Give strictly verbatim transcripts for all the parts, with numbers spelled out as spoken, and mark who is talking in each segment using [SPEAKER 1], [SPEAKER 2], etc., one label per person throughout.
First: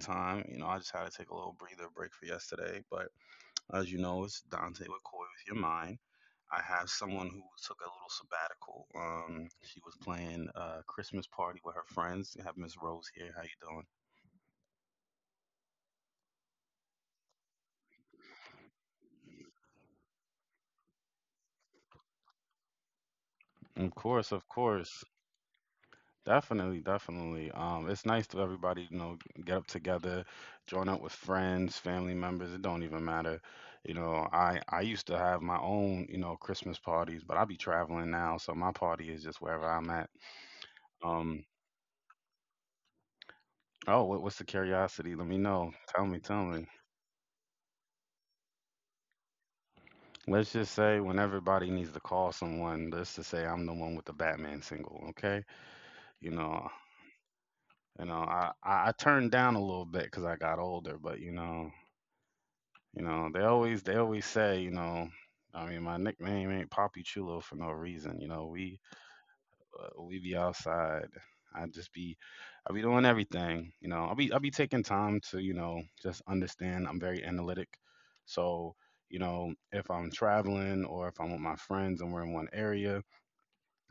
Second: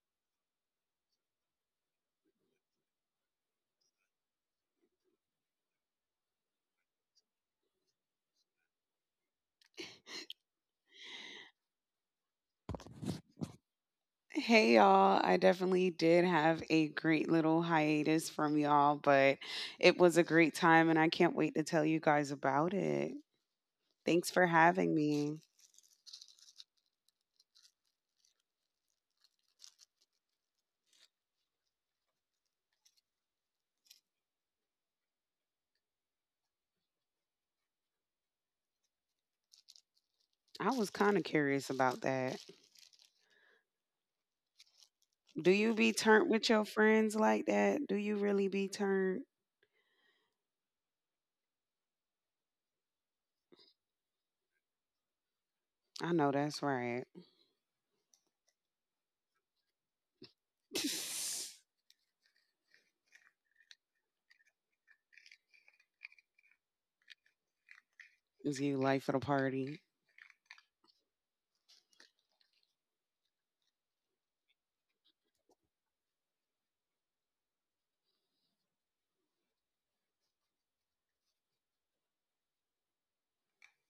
[SPEAKER 1] time. You know, I just had to take a little breather break for yesterday. But as you know, it's Dante with Koi with Your Mind. I have someone who took a little sabbatical. Um, she was playing a Christmas party with her friends. I have Miss Rose here. How you doing?
[SPEAKER 2] Hey, y'all, I definitely did have a great little hiatus from y'all, but it was a great time and I can't wait to tell you guys about it.
[SPEAKER 1] Of
[SPEAKER 2] Thanks
[SPEAKER 1] course,
[SPEAKER 2] for
[SPEAKER 1] of
[SPEAKER 2] having
[SPEAKER 1] course.
[SPEAKER 2] me.
[SPEAKER 1] Definitely, definitely. Um, it's nice to everybody, you know, get up together, join up with friends, family members. It don't even matter. You know, I I used to have my own, you know, Christmas parties, but I be traveling now, so my party is just wherever I'm at.
[SPEAKER 2] I was kind of
[SPEAKER 1] Um,
[SPEAKER 2] curious about that.
[SPEAKER 1] oh, what, what's the curiosity? Let me
[SPEAKER 2] Do
[SPEAKER 1] know.
[SPEAKER 2] you be
[SPEAKER 1] Tell me,
[SPEAKER 2] turned
[SPEAKER 1] tell
[SPEAKER 2] with your
[SPEAKER 1] me.
[SPEAKER 2] friends like that? Do you really be turned?
[SPEAKER 1] Let's just say when everybody needs to call someone, let's just say I'm the one with the Batman single, okay?
[SPEAKER 2] I know
[SPEAKER 1] You
[SPEAKER 2] that's
[SPEAKER 1] know,
[SPEAKER 2] right.
[SPEAKER 1] you know, I I, I turned down a little bit because I got older, but you
[SPEAKER 2] Is
[SPEAKER 1] know. You know, they always they always say, you know, I mean, my nickname ain't Poppy Chulo for no reason. You know,
[SPEAKER 2] you
[SPEAKER 1] we
[SPEAKER 2] life of the party?
[SPEAKER 1] uh, we be outside. I just be I be doing everything. You know, I be I be taking time to you know just understand. I'm very analytic, so you know if I'm traveling or if I'm with my friends and we're in one area,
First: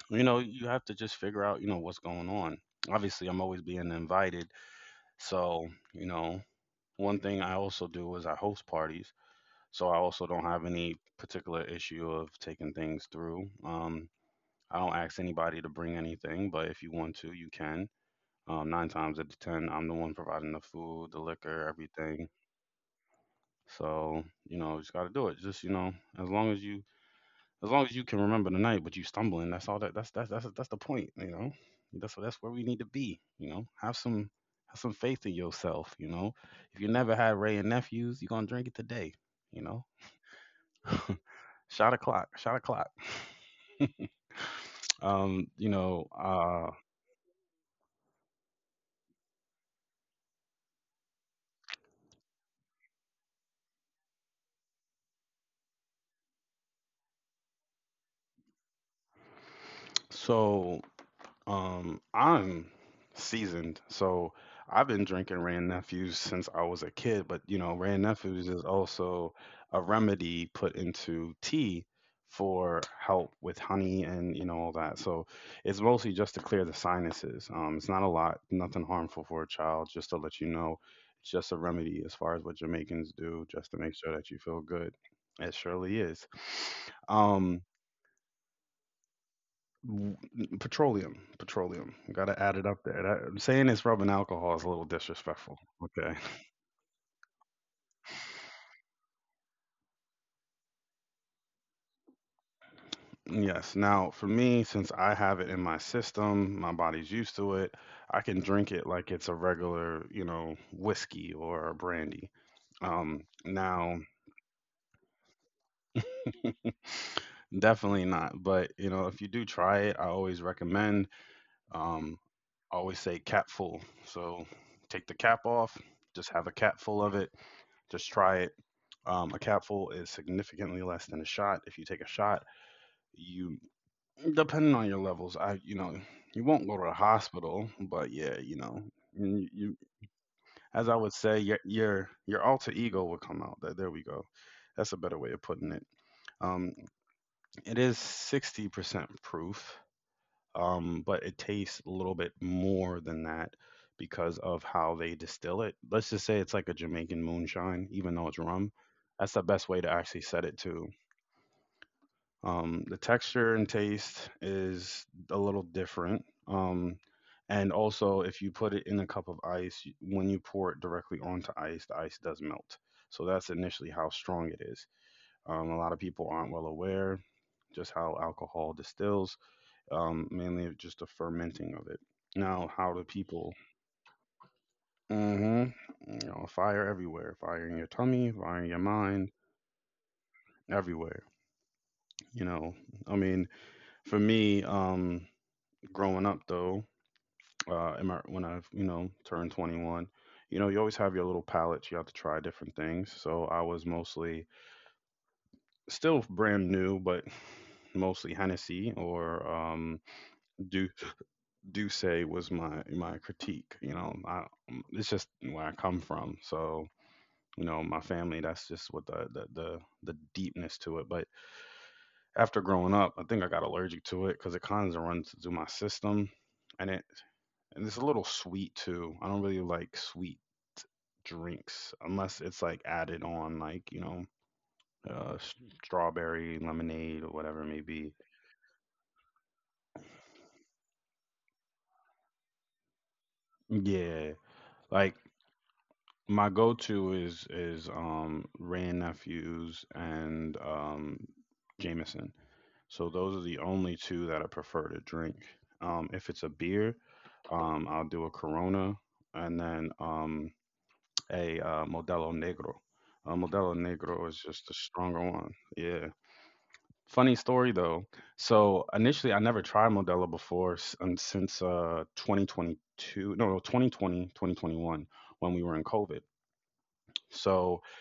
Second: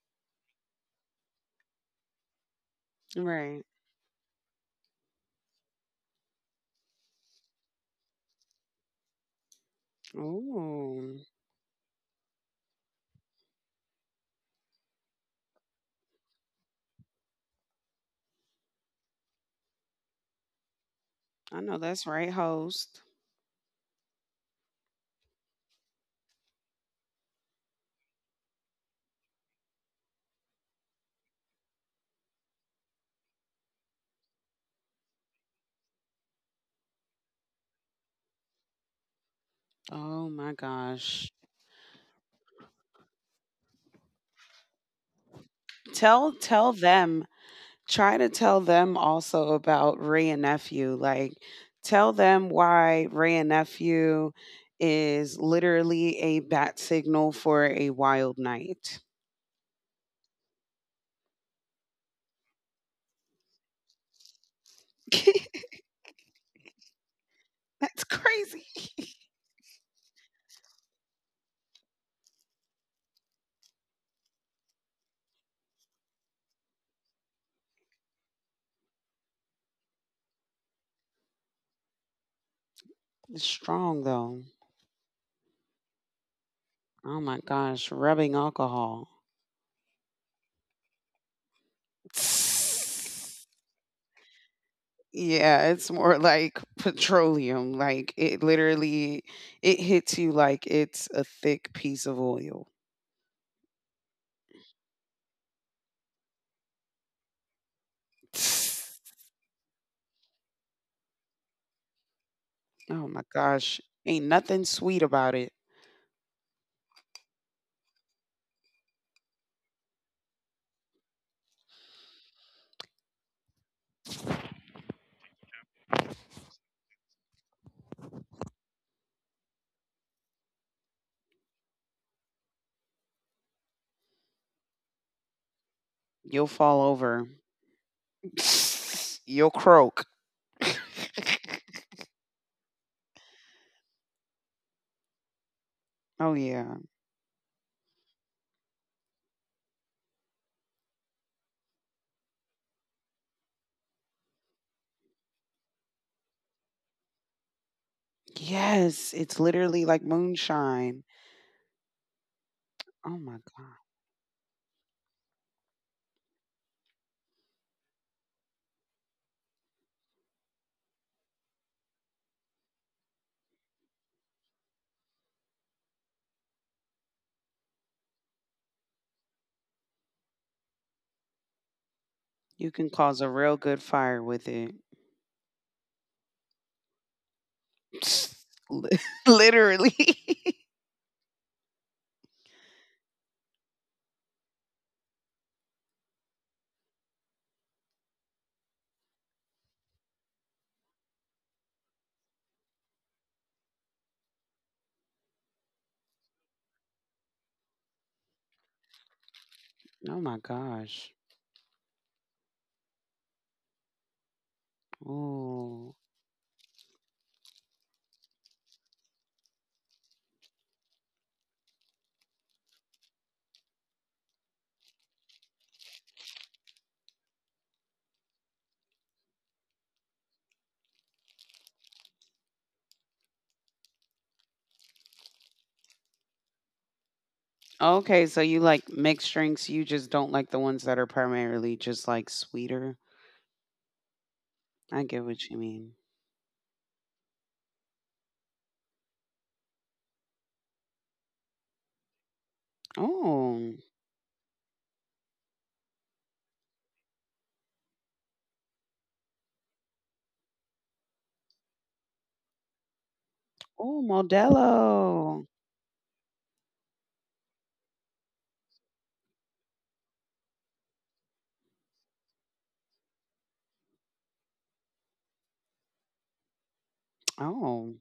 [SPEAKER 1] you know, you have to just figure out you know what's going on. Obviously, I'm always
[SPEAKER 2] Right.
[SPEAKER 1] being invited, so you know. One thing I also do is I host parties. So I also don't have any
[SPEAKER 2] Oh,
[SPEAKER 1] particular issue of taking things through. Um, I don't ask anybody to bring anything, but if you want to, you can. Um, nine times out of ten, I'm the one providing the food, the
[SPEAKER 2] I
[SPEAKER 1] liquor,
[SPEAKER 2] know that's
[SPEAKER 1] everything.
[SPEAKER 2] right, host.
[SPEAKER 1] So you know, just gotta do it. Just you know, as long as you, as long as you can remember the night, but you stumbling. That's all that. That's that's that's that's the point. You know, that's that's where we need to be. You know, have some have some faith in yourself. You know, if you never had Ray and nephews, you're gonna drink it today. You know.
[SPEAKER 2] Oh my gosh.
[SPEAKER 1] Shot a clock, Shot o'clock. Um, you know,
[SPEAKER 2] Tell tell
[SPEAKER 1] uh,
[SPEAKER 2] them try to tell them also about Ray and Nephew. Like, tell them why Ray and Nephew is literally a bat signal for a wild night.
[SPEAKER 1] so Um, I'm seasoned, so I've been drinking Rand Nephews since I was a kid, but you know, Rand
[SPEAKER 2] That's
[SPEAKER 1] Nephews is
[SPEAKER 2] crazy.
[SPEAKER 1] also a remedy put into tea for help with honey and you know all that. So it's mostly just to clear the sinuses. Um, it's not a lot, nothing harmful for a child, just to let you know. It's just a remedy as far as what Jamaicans do,
[SPEAKER 2] It's
[SPEAKER 1] just to make
[SPEAKER 2] strong,
[SPEAKER 1] sure that you
[SPEAKER 2] though.
[SPEAKER 1] feel good. It surely is.
[SPEAKER 2] Oh my
[SPEAKER 1] Um,
[SPEAKER 2] gosh, rubbing alcohol.
[SPEAKER 1] W- Petroleum, petroleum. Got to add it up there. That, saying it's rubbing alcohol is a little disrespectful.
[SPEAKER 2] Yeah, it's
[SPEAKER 1] Okay.
[SPEAKER 2] more like petroleum. Like, it literally it hits you like it's a thick piece of oil.
[SPEAKER 1] Yes. Now, for me, since I have it in my system, my body's used to it. I can drink it like it's a regular, you know, whiskey or a brandy.
[SPEAKER 2] Oh my
[SPEAKER 1] Um,
[SPEAKER 2] gosh,
[SPEAKER 1] now,
[SPEAKER 2] ain't nothing sweet about it.
[SPEAKER 1] definitely not. But you know, if you do try it, I always recommend. Um, I always say cap full. So take the cap off. Just have a cap full of it. Just try it. Um, a capful is significantly less than a shot. If you take a shot, you depending on your levels, I you know you
[SPEAKER 2] You'll
[SPEAKER 1] won't go
[SPEAKER 2] fall
[SPEAKER 1] to the
[SPEAKER 2] over.
[SPEAKER 1] hospital, but yeah, you know you,
[SPEAKER 2] You'll
[SPEAKER 1] you
[SPEAKER 2] croak.
[SPEAKER 1] as I would say your your your alter ego will come out. There, there we go. That's a better way of putting it.
[SPEAKER 2] Oh
[SPEAKER 1] Um,
[SPEAKER 2] yeah.
[SPEAKER 1] it is sixty percent proof, um, but it tastes a little bit more than that because of how they distill it. Let's just say it's like a Jamaican moonshine, even though it's rum.
[SPEAKER 2] Yes,
[SPEAKER 1] That's
[SPEAKER 2] it's
[SPEAKER 1] the best
[SPEAKER 2] literally
[SPEAKER 1] way to
[SPEAKER 2] like
[SPEAKER 1] actually set it to.
[SPEAKER 2] moonshine.
[SPEAKER 1] Um, the
[SPEAKER 2] Oh my
[SPEAKER 1] texture and
[SPEAKER 2] god.
[SPEAKER 1] taste is a little different. Um, and also, if you put it in a cup of ice, when you pour it directly onto ice, the ice does melt. So that's initially how strong it is. Um, a lot of people aren't well aware just how alcohol distills, um, mainly just the fermenting of it.
[SPEAKER 2] You
[SPEAKER 1] Now,
[SPEAKER 2] can
[SPEAKER 1] how do
[SPEAKER 2] cause a
[SPEAKER 1] people?
[SPEAKER 2] real good fire with it.
[SPEAKER 1] hmm You know, fire everywhere, fire in your tummy, fire in your
[SPEAKER 2] Li-
[SPEAKER 1] mind,
[SPEAKER 2] literally.
[SPEAKER 1] everywhere. You know, I mean, for me, um, growing up though, uh, in my, when I've you know turned twenty-one, you know you always have your little palate. You have to try different things. So I was mostly still brand new, but mostly Hennessy or um,
[SPEAKER 2] Oh my
[SPEAKER 1] do
[SPEAKER 2] gosh.
[SPEAKER 1] do say was my my critique. You know, I, um, it's just where I
[SPEAKER 2] Ooh.
[SPEAKER 1] come from. So you know my family. That's just what the the the, the deepness to it. But after growing up, I think I got allergic to it because it kind of runs through my system. And it And it's a little sweet too. I don't really like sweet drinks unless it's like added on, like, you know, uh, s- strawberry lemonade or whatever it may be.
[SPEAKER 2] Okay, so you like mixed drinks, you just don't like the ones that are primarily just like sweeter.
[SPEAKER 1] Yeah,
[SPEAKER 2] I
[SPEAKER 1] like
[SPEAKER 2] get what you mean.
[SPEAKER 1] my go-to is is um Rand Nephews and um Jameson. So those are the
[SPEAKER 2] Oh.
[SPEAKER 1] only two that I prefer to drink. Um, if it's a beer, um, I'll do a Corona, and then um a uh, Modelo Negro. Uh, Modelo
[SPEAKER 2] Oh,
[SPEAKER 1] Negro is just a stronger
[SPEAKER 2] Modelo.
[SPEAKER 1] one. Yeah. Funny story though. So initially, I never tried Modelo before s- and since uh twenty twenty-two, no, no, twenty twenty, twenty twenty-one when we were in COVID. So
[SPEAKER 2] Oh.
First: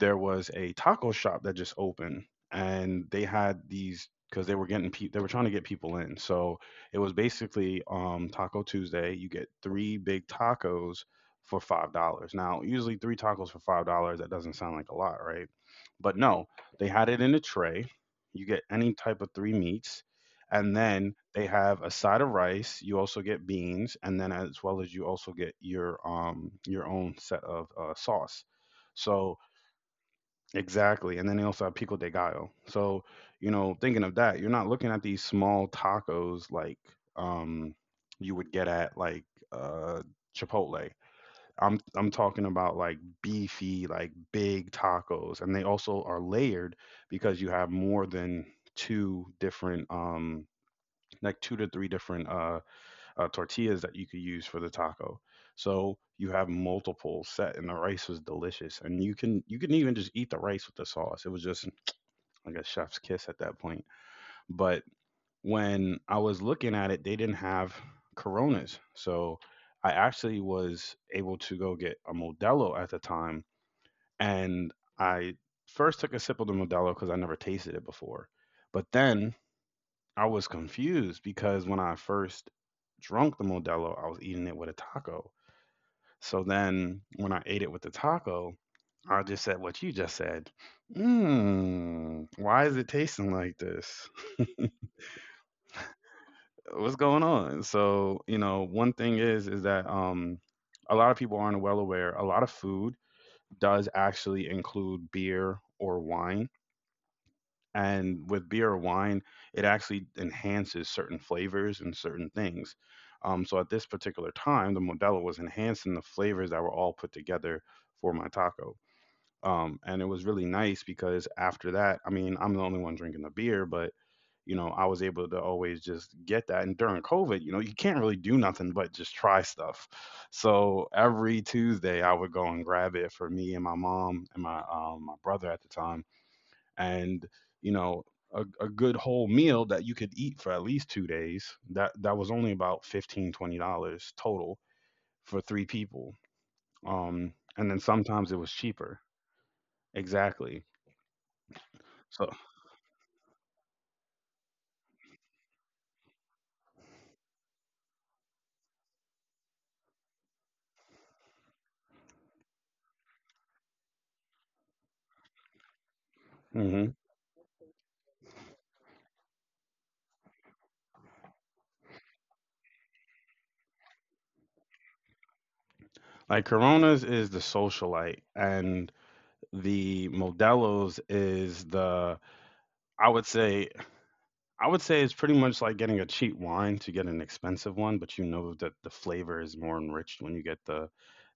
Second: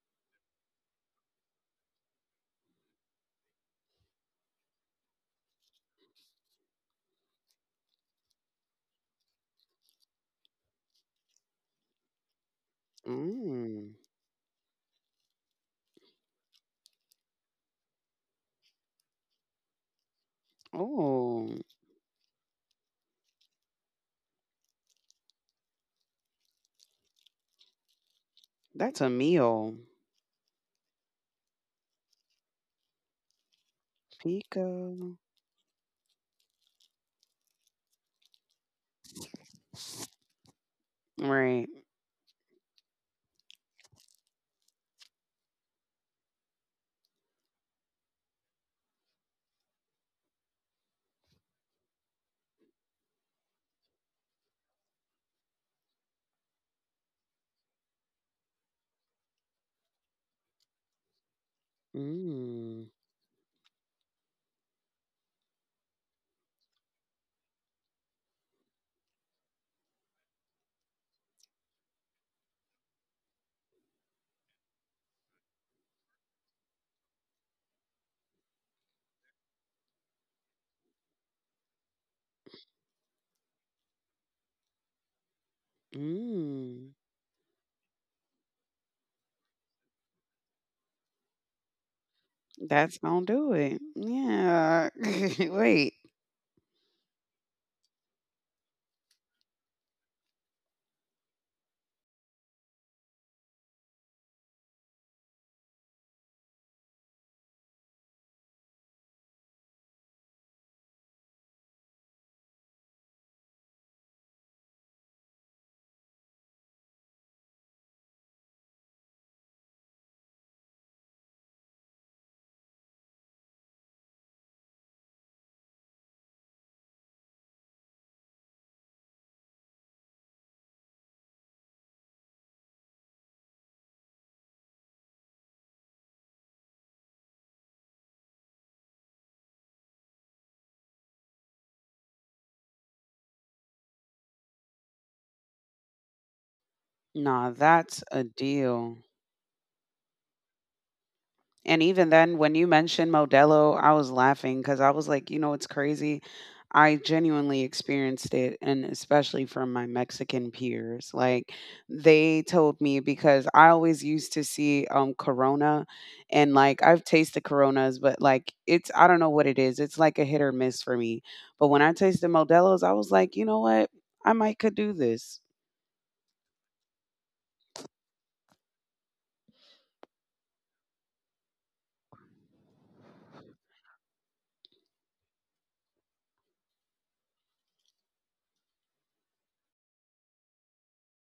[SPEAKER 1] there was a taco shop that just opened, and they had these because they were getting pe- they were trying to get people in, so it was basically um Taco Tuesday. You get three big tacos for five dollars. Now, usually three tacos for five
[SPEAKER 2] Mm.
[SPEAKER 1] dollars that doesn't sound like a lot, right? But no, they had it in a tray. You get any type of three meats, and then they
[SPEAKER 2] Oh.
[SPEAKER 1] have a side of rice. You also get beans, and then as well as you also get your um your own set of uh, sauce.
[SPEAKER 2] That's a
[SPEAKER 1] So
[SPEAKER 2] meal.
[SPEAKER 1] Exactly, and then they also have pico de gallo. So, you know, thinking of that, you're not
[SPEAKER 2] Pico.
[SPEAKER 1] looking at these small tacos like um you would get at like uh Chipotle.
[SPEAKER 2] Right.
[SPEAKER 1] I'm I'm talking about like beefy, like big tacos, and they also are layered because you have more than two different, um like, two to three different uh uh, tortillas that you could use for the taco. So you have multiple set, and the rice was delicious. And you can you can even just eat the rice with the sauce. It was just like a
[SPEAKER 2] Mm.
[SPEAKER 1] chef's kiss at that point. But when I was looking at it, they didn't have Coronas, so I actually was able to go get a Modelo at the time, and I first took a sip of the Modelo because I never tasted it before. But then I was confused because when I first drunk the Modelo, I was eating it with a taco. So
[SPEAKER 2] Mm.
[SPEAKER 1] then when I ate it with the taco, I just said what you just said. Mmm, why is it
[SPEAKER 2] That's gonna
[SPEAKER 1] tasting
[SPEAKER 2] do
[SPEAKER 1] like
[SPEAKER 2] it.
[SPEAKER 1] this?
[SPEAKER 2] Yeah. Wait.
[SPEAKER 1] What's going on? So, you know, one thing is is that um a lot of people aren't well aware. A lot of food does actually include beer or wine. And with beer or wine, it actually enhances certain flavors and certain things. Um, so at this particular time, the Modelo was enhancing the flavors that were all put together for my taco. Um, and it was really nice because after that, I mean, I'm the only one drinking the beer, but you know, I was able to always just get that. And during COVID, you know, you can't really do nothing but just try stuff. So every Tuesday, I would go and grab it for me and my mom and my um, my brother at the time, and you know a, a good whole meal that you could eat for at least two days, that that was only about fifteen twenty dollars total for three people, um
[SPEAKER 2] Nah,
[SPEAKER 1] and then
[SPEAKER 2] that's a
[SPEAKER 1] sometimes it was
[SPEAKER 2] deal.
[SPEAKER 1] cheaper. Exactly.
[SPEAKER 2] And even
[SPEAKER 1] So,
[SPEAKER 2] then, when you mentioned Modelo, I was laughing because I was like, you know, it's crazy. I genuinely experienced it, and especially from my Mexican peers. Like, they told me because I always used to see um Corona, and like
[SPEAKER 1] hmm
[SPEAKER 2] I've tasted Coronas, but like it's I don't know what it is. It's like a hit or miss for me. But when I tasted Modelo's, I was like, you know what? I might could do this.
[SPEAKER 1] like, Coronas is the socialite and the Modelos is the, i would say I would say it's pretty much like getting a cheap wine to get an expensive one, but you know that the flavor is more enriched when you get the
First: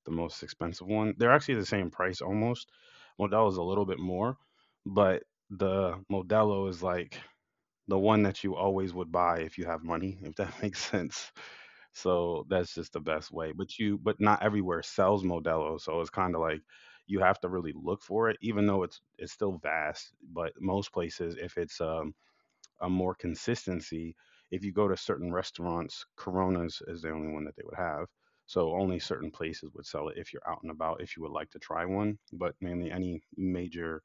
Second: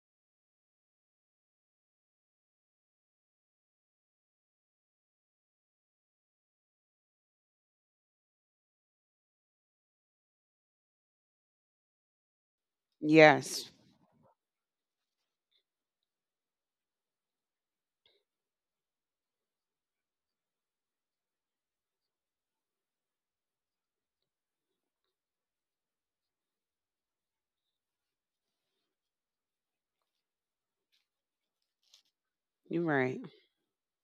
[SPEAKER 1] the most expensive one. They're actually the same price almost. Modelo is a little bit more, but the Modelo is like the one that you always would buy if you have money, if that makes sense. So that's just the best way.
[SPEAKER 2] Yes,
[SPEAKER 1] But you but not everywhere sells Modelo, so it's kind of like you have to really look for it even though it's it's still vast, but most places if it's um a more consistency. If you go to certain restaurants, Coronas is the only one that they would have. So only certain places would sell it if you're out and about, if you would like to try one. But
[SPEAKER 2] you're
[SPEAKER 1] mainly
[SPEAKER 2] right.
[SPEAKER 1] any major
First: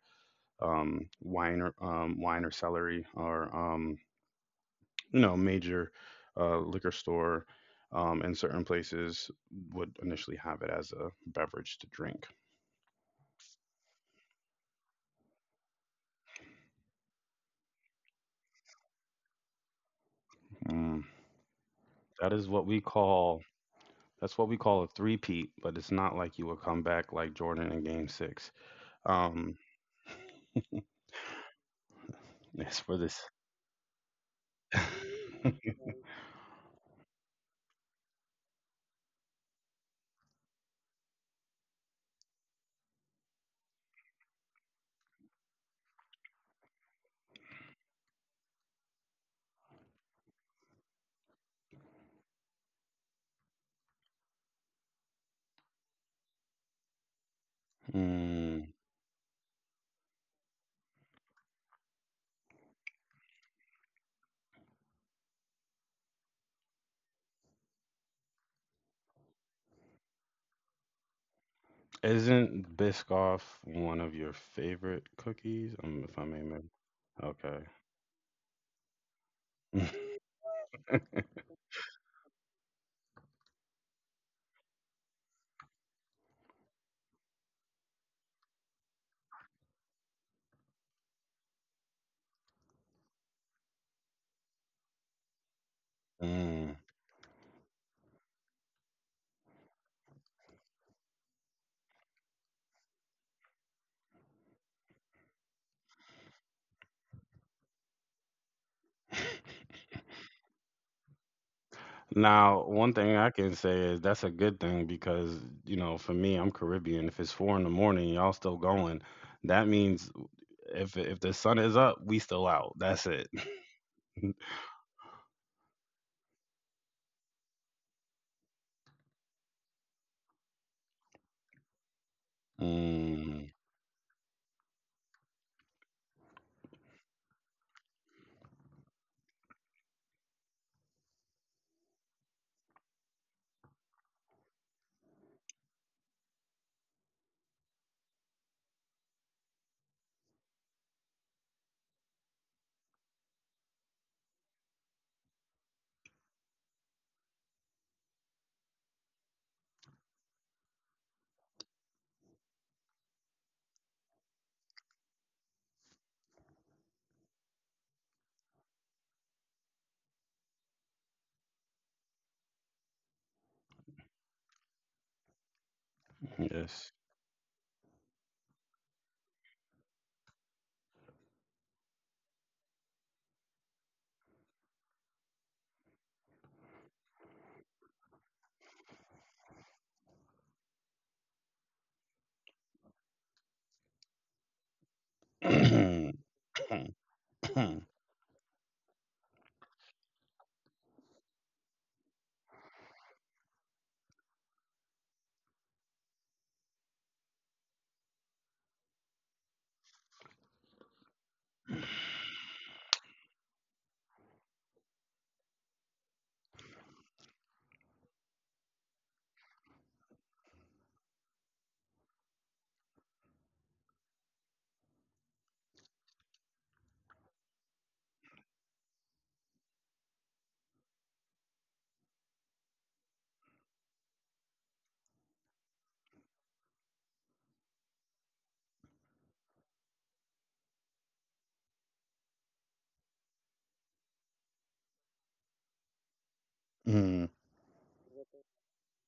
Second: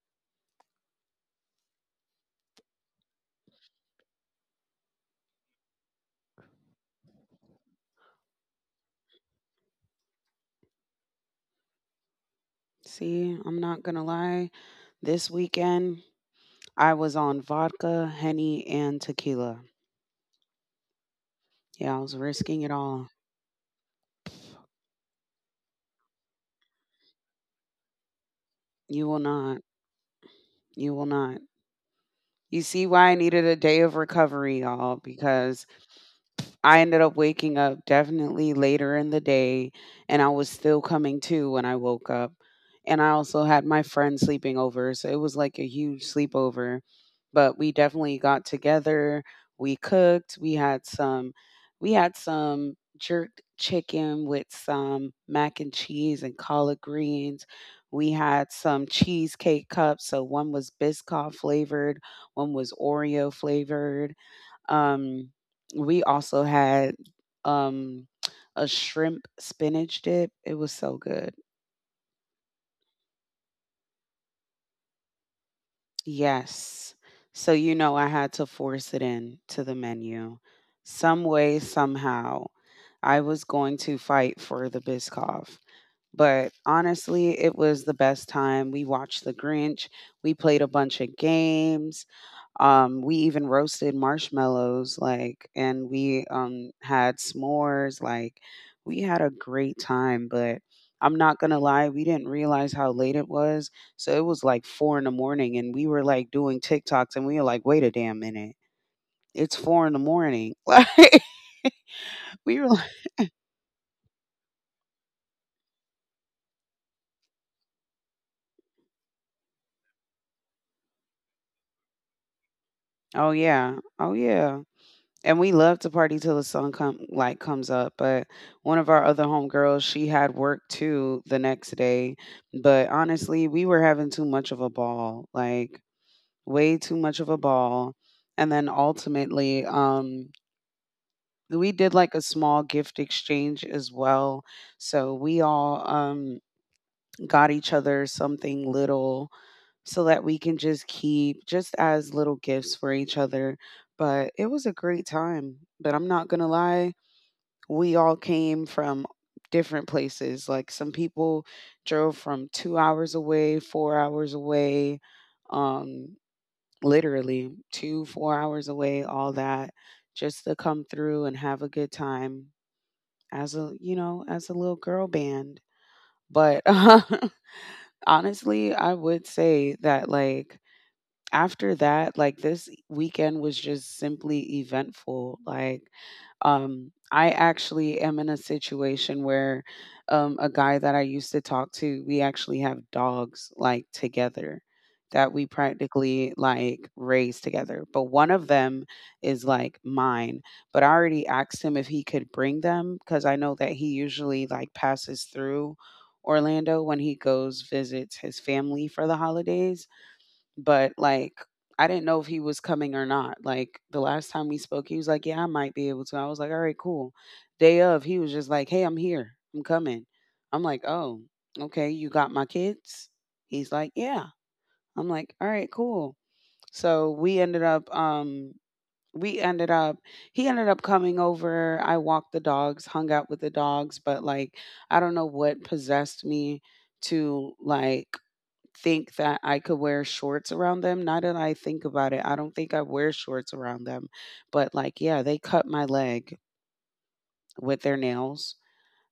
[SPEAKER 1] um, wine or um, wine or celery or um, you know major uh, liquor store um, in certain places would initially have it as a beverage to drink.
[SPEAKER 2] See, I'm not gonna lie, this weekend I was on vodka, Henny, and tequila.
[SPEAKER 1] Mm.
[SPEAKER 2] Yeah, I was
[SPEAKER 1] That is
[SPEAKER 2] risking it
[SPEAKER 1] what we
[SPEAKER 2] all.
[SPEAKER 1] call that's what we call a three-peat, but it's not like you would come back like Jordan in Game Six.
[SPEAKER 2] You will not.
[SPEAKER 1] Um,
[SPEAKER 2] You will not. You
[SPEAKER 1] It's
[SPEAKER 2] see
[SPEAKER 1] for
[SPEAKER 2] why I
[SPEAKER 1] this.
[SPEAKER 2] needed a day of recovery, y'all, because I ended up waking up definitely later in the day, and I was still coming to when I woke up. And I also had my friend sleeping over, so it was like a huge sleepover. But we definitely got together. We cooked. We had some, we had some jerk chicken with some mac and cheese and collard greens. We had
[SPEAKER 1] Mm,
[SPEAKER 2] some cheesecake cups. So one was Biscoff flavored, one was Oreo flavored, um, we also had um a shrimp spinach dip. It was so good.
[SPEAKER 1] isn't Biscoff one of your favorite cookies? Um, if I may remember.
[SPEAKER 2] Yes. So
[SPEAKER 1] Okay.
[SPEAKER 2] you know I had to force it in to the menu. Some way, somehow, I was going to fight for the Biscoff. But honestly, it was the best time. We watched The Grinch. We played a bunch of games. Um, we even roasted marshmallows, like, and we um,
[SPEAKER 1] Mm.
[SPEAKER 2] had s'mores. Like, we had a great time, but I'm not gonna lie, we didn't realize how late it was. So it was like four in the morning, and we were like doing TikToks, and we were like, wait a damn minute, it's four in the morning. Like, we were
[SPEAKER 1] Now,
[SPEAKER 2] like,
[SPEAKER 1] one thing I can say is that's a good thing because, you know, for me, I'm Caribbean. If it's four in the morning, y'all still going. That means if if the sun is up, we still out. That's it.
[SPEAKER 2] oh yeah, oh yeah. And we love to party till the sun come like comes up, but one of our other homegirls, she had work too the next day. But honestly,
[SPEAKER 1] Mm,
[SPEAKER 2] we were having too much of a ball, like way too much of a ball. And then ultimately, um, we did like a small gift exchange as well. So we all um got each other something little so that we can just keep just as little gifts for each other. But it was a great time. But I'm not gonna lie, we all came from different places. Like some people drove from two hours away, four hours away, um, literally two, four hours away, all that, just to come through and have a good time as a, you know, as a little girl band. But
[SPEAKER 1] yes.
[SPEAKER 2] honestly, I would say that like after that, like this weekend was just simply eventful. Like, um, I actually am in a situation where um, a guy that I used to talk to, we actually have dogs like together that we practically like raise together. But one of them is like mine. But I already asked him if he could bring them because I know that he usually like passes through Orlando when he goes visits his family for the holidays, but like I didn't know if he was coming or not. Like the last time we spoke, he was like, "Yeah, I might be able to." I was like, "All right, cool." Day of, he was just like, "Hey, I'm here. I'm coming." I'm like, "Oh, okay. You got my kids?" He's like, "Yeah." I'm like, "All right, cool." So we ended up, um, we ended up, he ended up coming over. I walked the dogs, hung out with the dogs, but like, I don't know what possessed me to like think that I could wear shorts around them. Now that I think about it, I don't think I wear shorts around them. But like, yeah, they cut my leg
[SPEAKER 1] Mm.
[SPEAKER 2] with their nails.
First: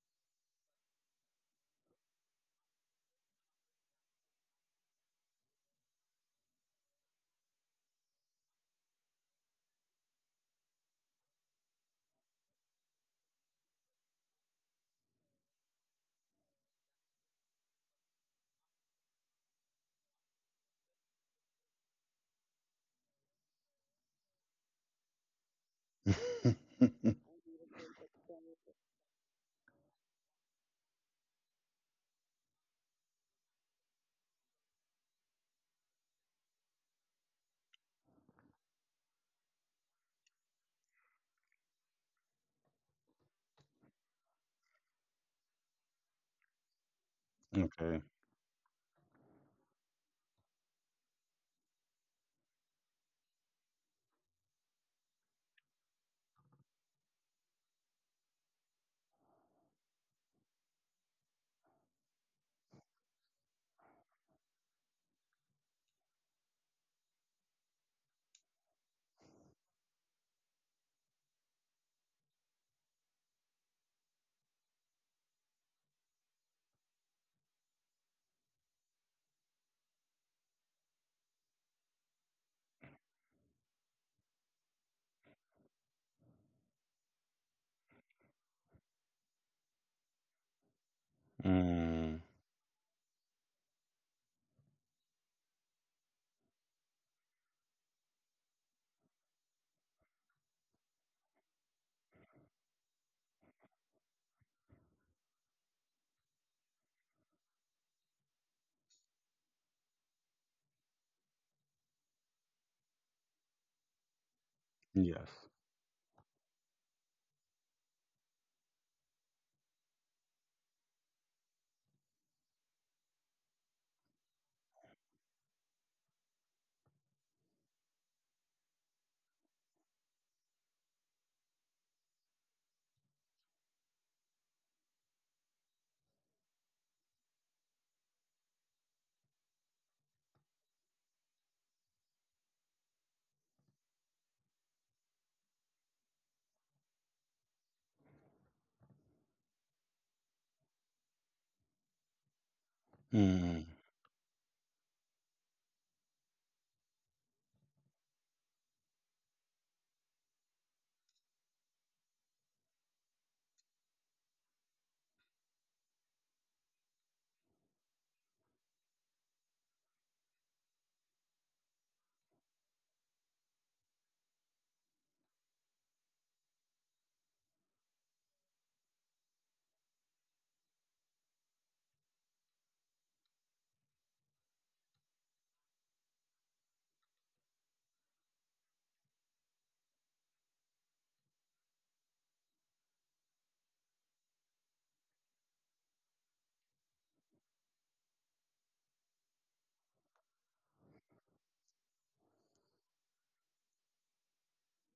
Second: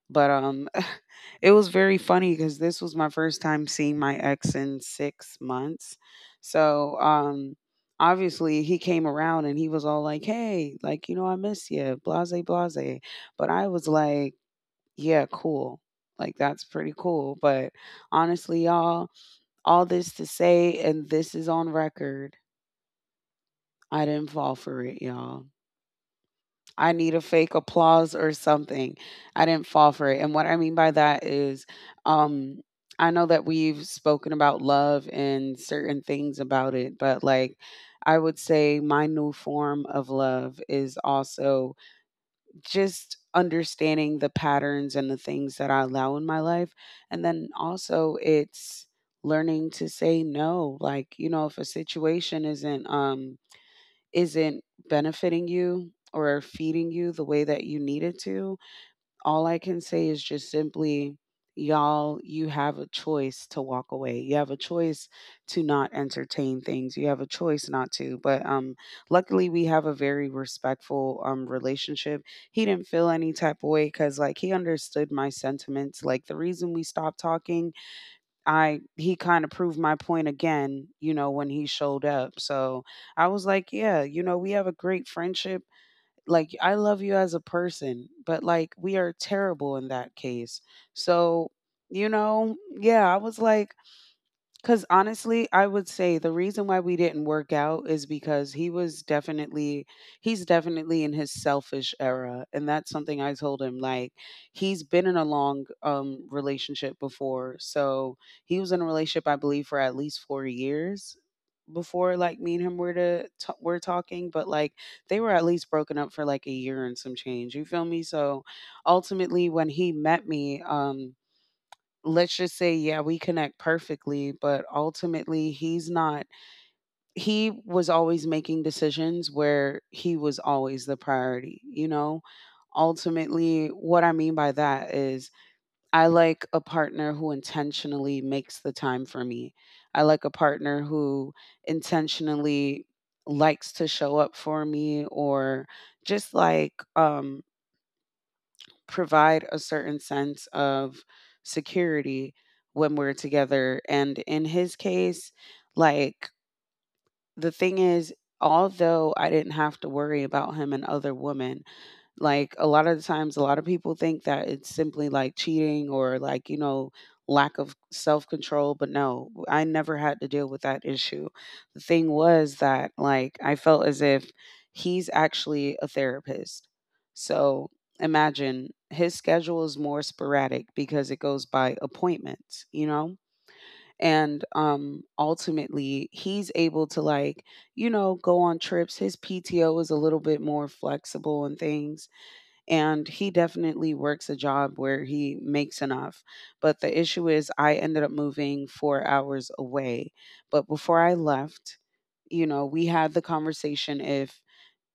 [SPEAKER 2] But um it was very funny because this was my first time seeing my ex in six months. So um obviously he came around and he was all like, "Hey, like, you know, I miss you, blase blase." But I was like, "Yeah, cool." Like that's pretty cool. But honestly, y'all, all this to say, and this is on record, I didn't fall for it, y'all. I need a fake applause or something. I didn't fall for it. And what I mean by that is, um, I know that we've spoken about love and certain things about it, but like I would say my new form of love is also just understanding the patterns and the things that I allow in my life. And then
[SPEAKER 1] Okay.
[SPEAKER 2] also it's learning to say no. Like, you know, if a situation isn't um isn't benefiting you or feeding you the way that you need it to, all I can say is just simply, y'all, you have a choice to walk away. You have a choice to not entertain things. You have a choice not to. But um, luckily, we have a very respectful um relationship. He didn't feel any type of way because like he understood my sentiments. Like the reason we stopped talking, I he kind of proved my point again. You know, when he showed up, so I was like, yeah, you know we have a great friendship like I love you as a person, but like we are terrible in that case. So, you
[SPEAKER 1] Mm.
[SPEAKER 2] know, yeah, I was like, because honestly, I would say the reason why we didn't work out is because he was definitely, he's definitely in his selfish era. And that's something I told him. Like, he's been in a long um, relationship before. So he was in a relationship, I believe, for at least four years before like me and him were to t- were talking, but like they
[SPEAKER 1] Yes.
[SPEAKER 2] were at least broken up for like a year and some change, you feel me, so ultimately when he met me um let's just say, yeah, we connect perfectly, but ultimately he's not, he was always making decisions where he was always the priority, you know? Ultimately, what I mean by that is I like a partner who intentionally makes the time for me. I like a partner who intentionally likes to show up for me or just like um provide a certain sense of security when we're
[SPEAKER 1] Mm.
[SPEAKER 2] together. And in his case, like the thing is, although I didn't have to worry about him and other women, like a lot of the times, a lot of people think that it's simply like cheating or like, you know, lack of self control. But no, I never had to deal with that issue. The thing was that, like, I felt as if he's actually a therapist. So imagine his schedule is more sporadic because it goes by appointments, you know? And um ultimately he's able to like, you know, go on trips. His P T O is a little bit more flexible and things, and he definitely works a job where he makes enough. But the issue is, I ended up moving four hours away. But before I left, you know, we had the conversation if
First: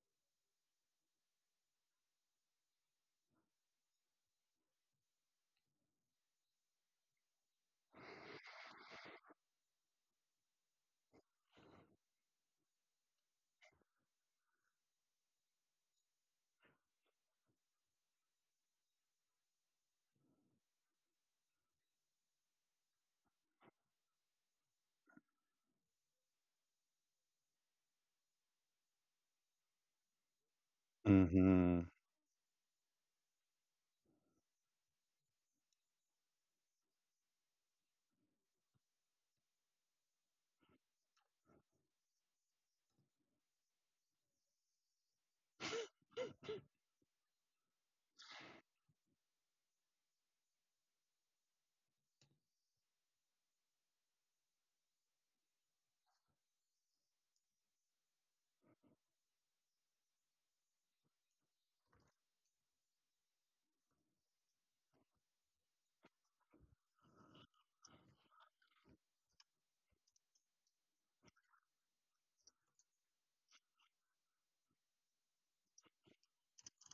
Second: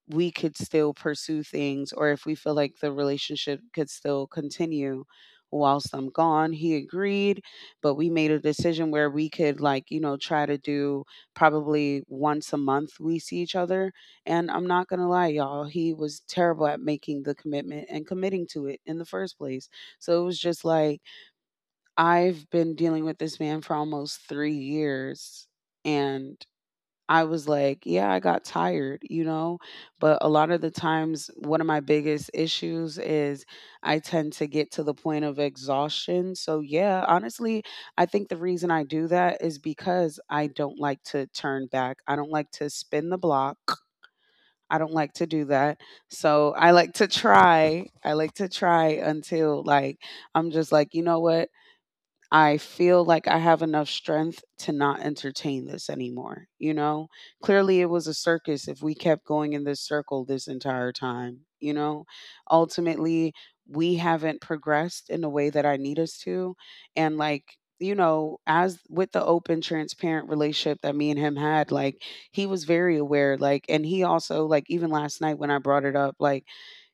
[SPEAKER 2] we could still pursue things or if we feel like the relationship could still continue whilst I'm gone. He agreed, but we made a decision where we could like, you know, try to do probably once a month we see each other. And I'm not going to lie, y'all, he was terrible at making the commitment and committing to it in the first place. So it was just like I've been dealing with this man for almost three years and I was like, yeah, I got tired, you know? But a lot of the times, one of my
[SPEAKER 1] Mhm.
[SPEAKER 2] biggest issues is I tend to get to the point of exhaustion. So, yeah, honestly, I think the reason I do that is because I don't like to turn back. I don't like to spin the block. I don't like to do that. So, I like to try. I like to try until, like, I'm just like, you know what? I feel like I have enough strength to not entertain this anymore. You know, clearly it was a circus if we kept going in this circle this entire time. You know, ultimately, we haven't progressed in the way that I need us to. And like, you know, as with the open, transparent relationship that me and him had, like, he was very aware. Like, and he also, like, even last night when I brought it up, like,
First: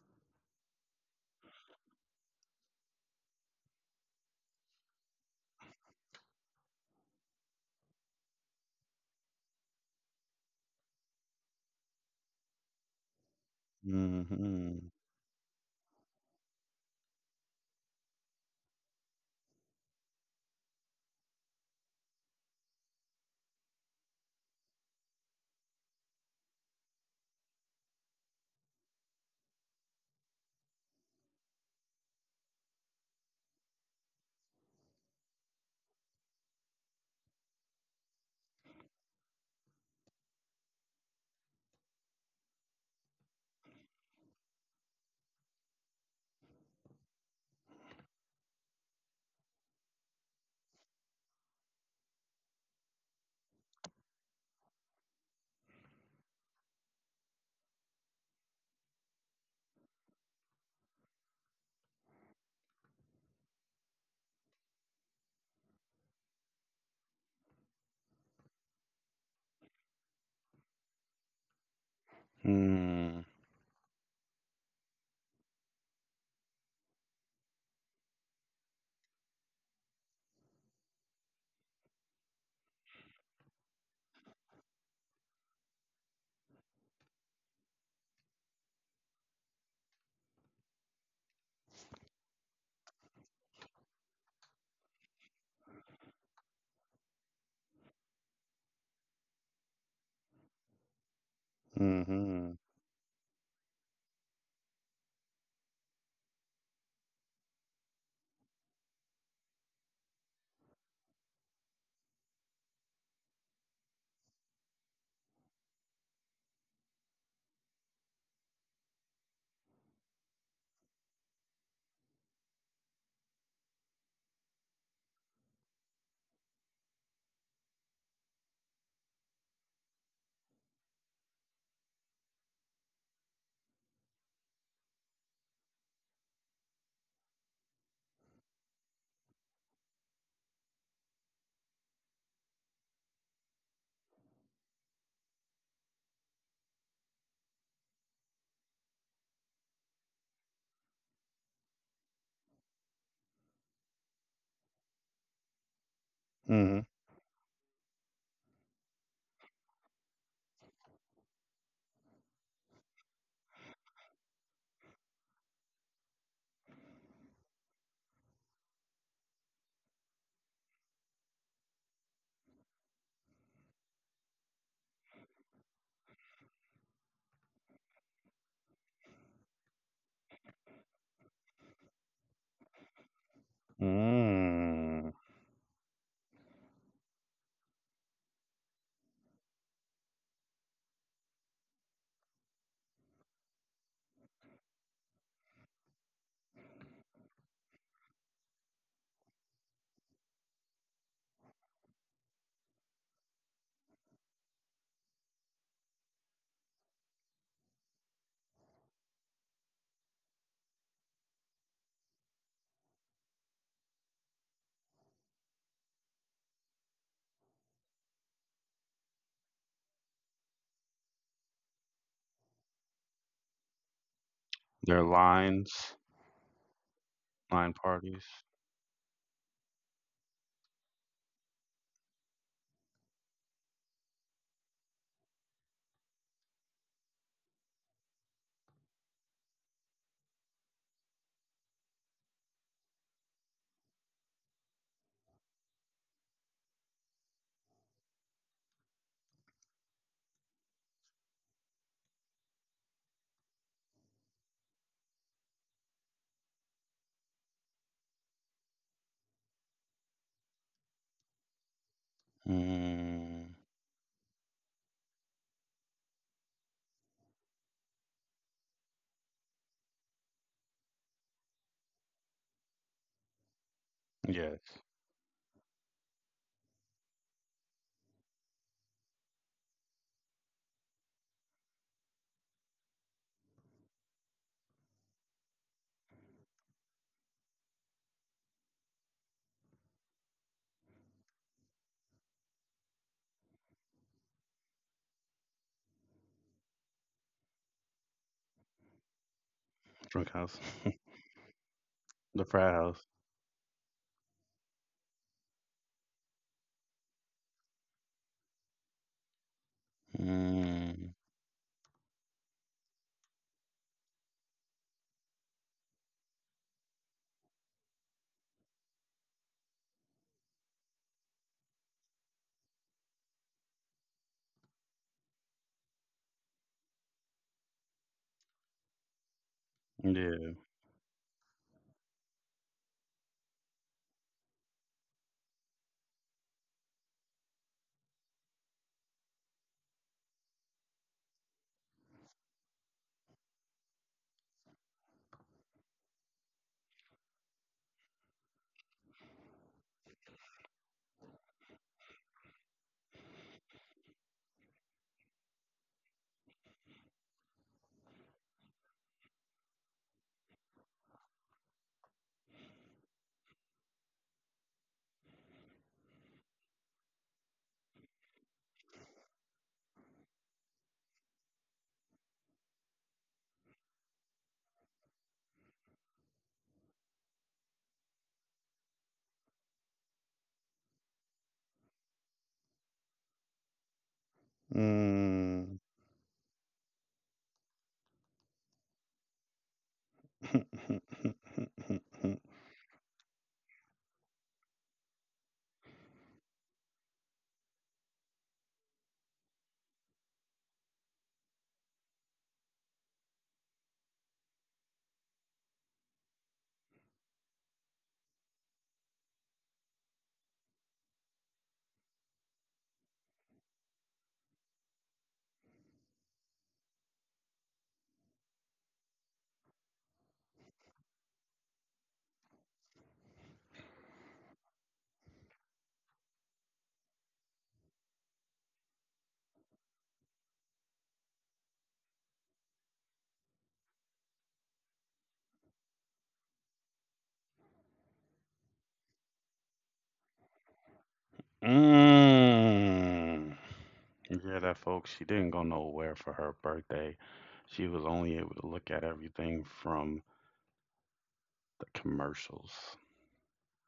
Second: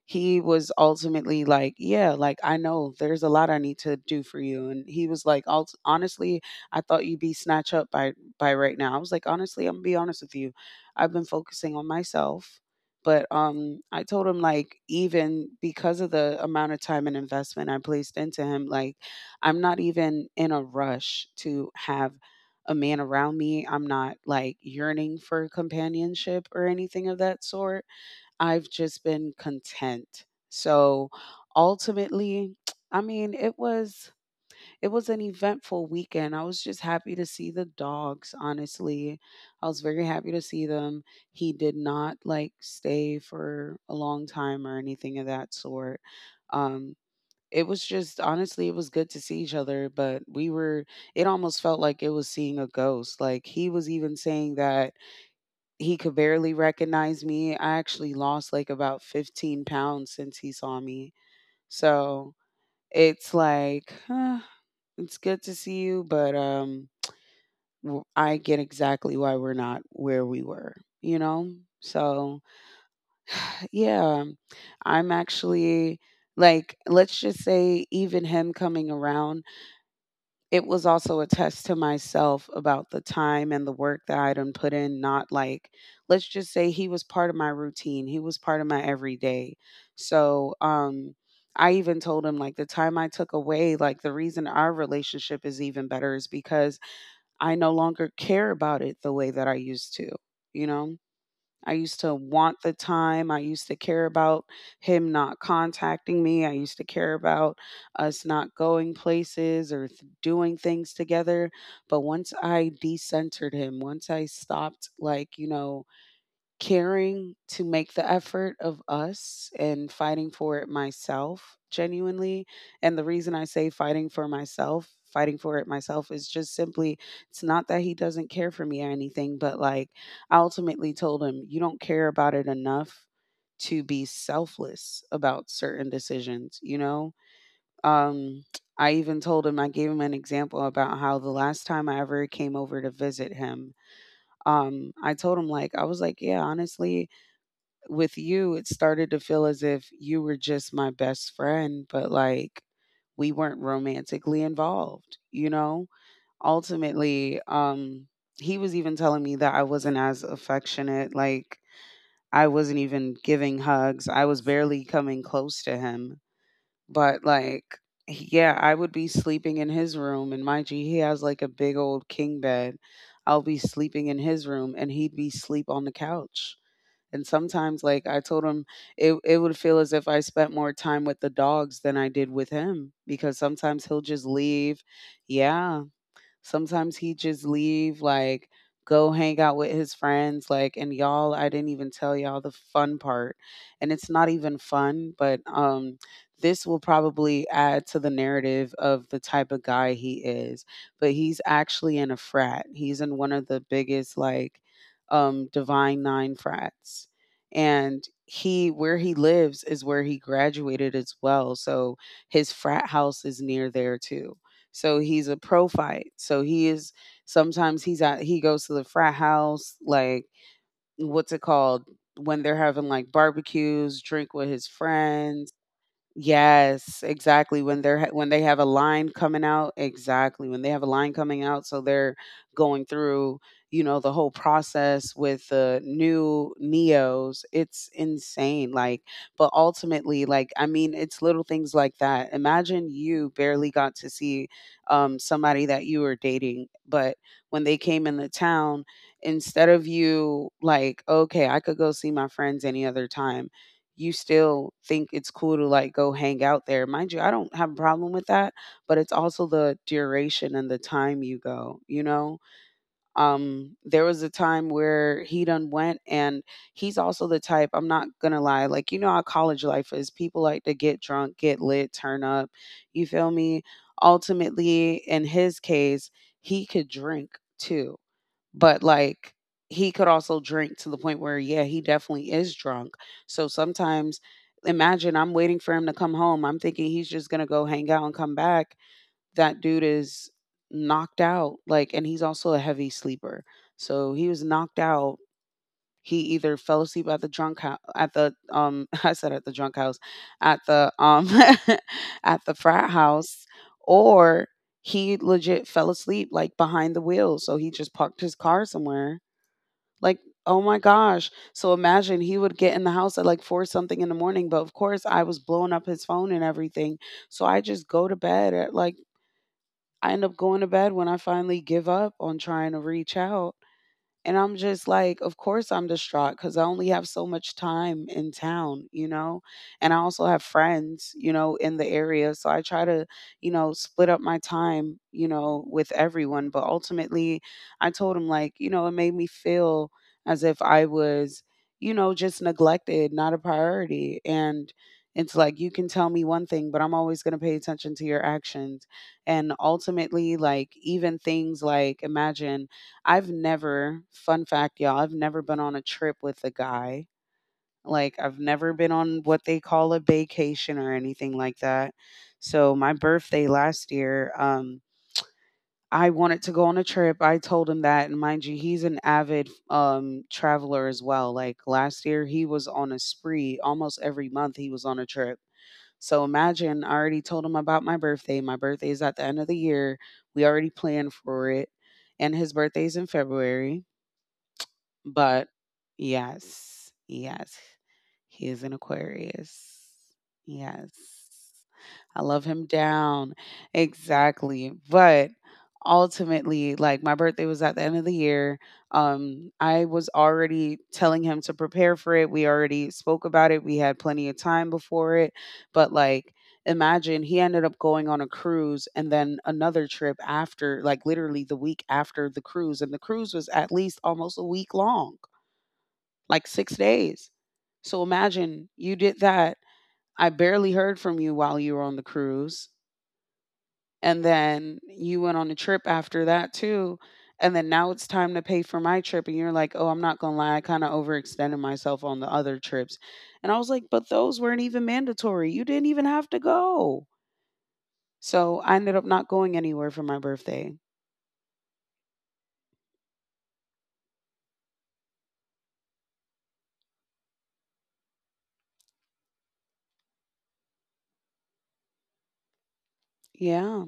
[SPEAKER 2] he was ultimately like, "Yeah, like I know there's a lot I need to do for you." And he was like, "Alt- Honestly, I thought you'd be snatched up by, by right now." I was like, "Honestly, I'm gonna be honest with you. I've been focusing on myself." But um, I told him, like,
[SPEAKER 1] Mhm.
[SPEAKER 2] even because of the amount of time and investment I placed into him, like, I'm not even in a rush to have a man around me. I'm not like yearning for companionship or anything of that sort. I've just been content. So ultimately, I mean, it was it was an eventful weekend. I was just happy to see the dogs, honestly. I was very happy to see them. He did not like stay for a long time or anything of that sort. Um it was just, honestly, it was good to see each other, but we were, it almost felt like it was seeing a ghost, like he was even saying that he could barely recognize me. I actually lost like about fifteen pounds since he saw me. So it's like, huh, it's good to see you, but um, w- I get exactly why we're not where we were, you know? So
[SPEAKER 1] Mm.
[SPEAKER 2] yeah, I'm actually like, let's just say, even him coming around, it was also a test to myself about the time and the work that I done put in. Not like, let's just say he was part of my routine. He was part of my everyday. So, um, I even told him, like, the time I took away, like the reason our relationship is even better is because I no longer care about it the way that I used to, you know? I used to
[SPEAKER 1] Mhm.
[SPEAKER 2] want the time. I used to care about him not contacting me. I used to care about us not going places or th- doing things together. But once I decentered him, once I stopped, like, you know, caring to make the effort of us and fighting for it myself genuinely, and the reason I say fighting for myself, fighting for it myself, is just simply it's not that he doesn't care for me or anything, but like I ultimately told him, you don't care about it enough to be selfless about certain decisions, you know? um I even told him, I gave him an example about how the last time I ever came over to visit him, um I told him, like, I was like, yeah, honestly, with you, it started to feel as if you were just my best friend, but like we weren't romantically involved, you know?
[SPEAKER 1] Mhm.
[SPEAKER 2] Ultimately, um, he was even telling me that I wasn't as affectionate. Like I wasn't even giving hugs, I was barely coming close to him. But like, yeah, I would be sleeping in his room, and mind you, he has like a big old king bed. I'll be sleeping in his room, and he'd be sleep on the couch, and sometimes, like I told him, it it would feel as if I spent more time with the dogs than I did with him because sometimes he'll just leave.
[SPEAKER 1] Mm.
[SPEAKER 2] Yeah, sometimes he just leave, like go hang out with his friends, like, and y'all, I didn't even tell y'all the fun part. And it's not even fun, but um this will probably add to the narrative of the type of guy he is. But he's actually in a frat. He's in one of the biggest, like, um divine nine frats. And he, where he lives is where he graduated as well. So his frat house is near there too. So he's a pro fight. So he is, sometimes he's at, he goes to the frat house, like, what's it called? When they're having like barbecues, drink with his
[SPEAKER 1] There are
[SPEAKER 2] friends.
[SPEAKER 1] lines,
[SPEAKER 2] Yes, exactly.
[SPEAKER 1] line
[SPEAKER 2] When they're ha-
[SPEAKER 1] parties.
[SPEAKER 2] when they have a line coming out, exactly. When they have a line coming out, so they're going through, you know, the whole process with the new Neos. It's insane. Like, but ultimately, like, I mean, it's little things like that. Imagine you barely got to see um somebody that you were dating, but when they came in the town, instead of you like, okay, I could go see my friends any other time, you still think it's cool to like go hang out there. Mind you, I don't have a problem with that, but it's also the duration and the time you go, you know?
[SPEAKER 1] Mm.
[SPEAKER 2] Um, there was a time where he done went, and he's also the type, I'm not gonna lie, like, you know how college life is. People like to get drunk, get lit, turn up, you feel me?
[SPEAKER 1] Yes.
[SPEAKER 2] Ultimately, in his case, he could drink too, but like he could also drink to the point where, yeah, he definitely is drunk. So sometimes, imagine I'm waiting for him to come home, I'm thinking he's just gonna go hang out and come back. That dude is knocked out, like, and he's also a heavy sleeper. So he was knocked out. He either fell asleep at the drunk house, at the um I said at the drunk house,
[SPEAKER 1] Drunk house.
[SPEAKER 2] at the um at
[SPEAKER 1] the
[SPEAKER 2] the
[SPEAKER 1] frat
[SPEAKER 2] frat
[SPEAKER 1] house.
[SPEAKER 2] house, or he legit fell asleep like behind the wheel, so he just parked his car somewhere, like, oh my
[SPEAKER 1] Mm.
[SPEAKER 2] gosh. So imagine he would get in the house at like four something in the morning. But of course, I was blowing up his phone and everything. So I just go to bed at like, I end up going to bed when I finally give up on trying to reach out. And I'm just like, of course I'm distraught because I only have so much time in town, you know? And I also have
[SPEAKER 1] Yeah.
[SPEAKER 2] friends, you know, in the area. So I try to, you know, split up my time, you know, with everyone. But ultimately, I told him, like, you know, it made me feel as if I was, you know, just neglected, not a priority. And it's like, you can tell me one thing, but I'm always going to pay attention to your actions. And ultimately, like, even things like, imagine, I've never, fun fact, y'all, I've never been on a trip with a guy. Like I've never been on what they call a vacation or anything like that. So my birthday last year, um, I wanted to go on a trip. I told him that, and mind you, he's an avid um traveler as well. Like last year, he was on a spree almost every month. He was on a trip. So imagine, I already told him about my birthday. My birthday is at the end of the year. We already planned for it, and his birthday's in February. But
[SPEAKER 1] Mm.
[SPEAKER 2] yes, yes, he is an Aquarius. Yes. I love him down. Exactly. But ultimately, like, my birthday was at the end of the year. Um, I was already telling him to prepare for it. We already spoke about it. We had plenty of time before it. But like, imagine he ended up going on a cruise and then another trip after, like literally the week after the cruise, and the cruise was at least almost a week long, like six days. So imagine you did that. I barely heard from you while you were on the cruise, and then you went on a trip after that too. And then now it's time to pay for my trip. And you're like, oh, I'm not going to lie, I kind of overextended myself on the other trips. And I was like, but those weren't even mandatory. You didn't even have to go. So I ended up not going anywhere for my birthday.
[SPEAKER 1] mm. Yeah, that folks, she didn't go nowhere for her birthday. She was only able to look at everything from The commercials.
[SPEAKER 2] Yeah.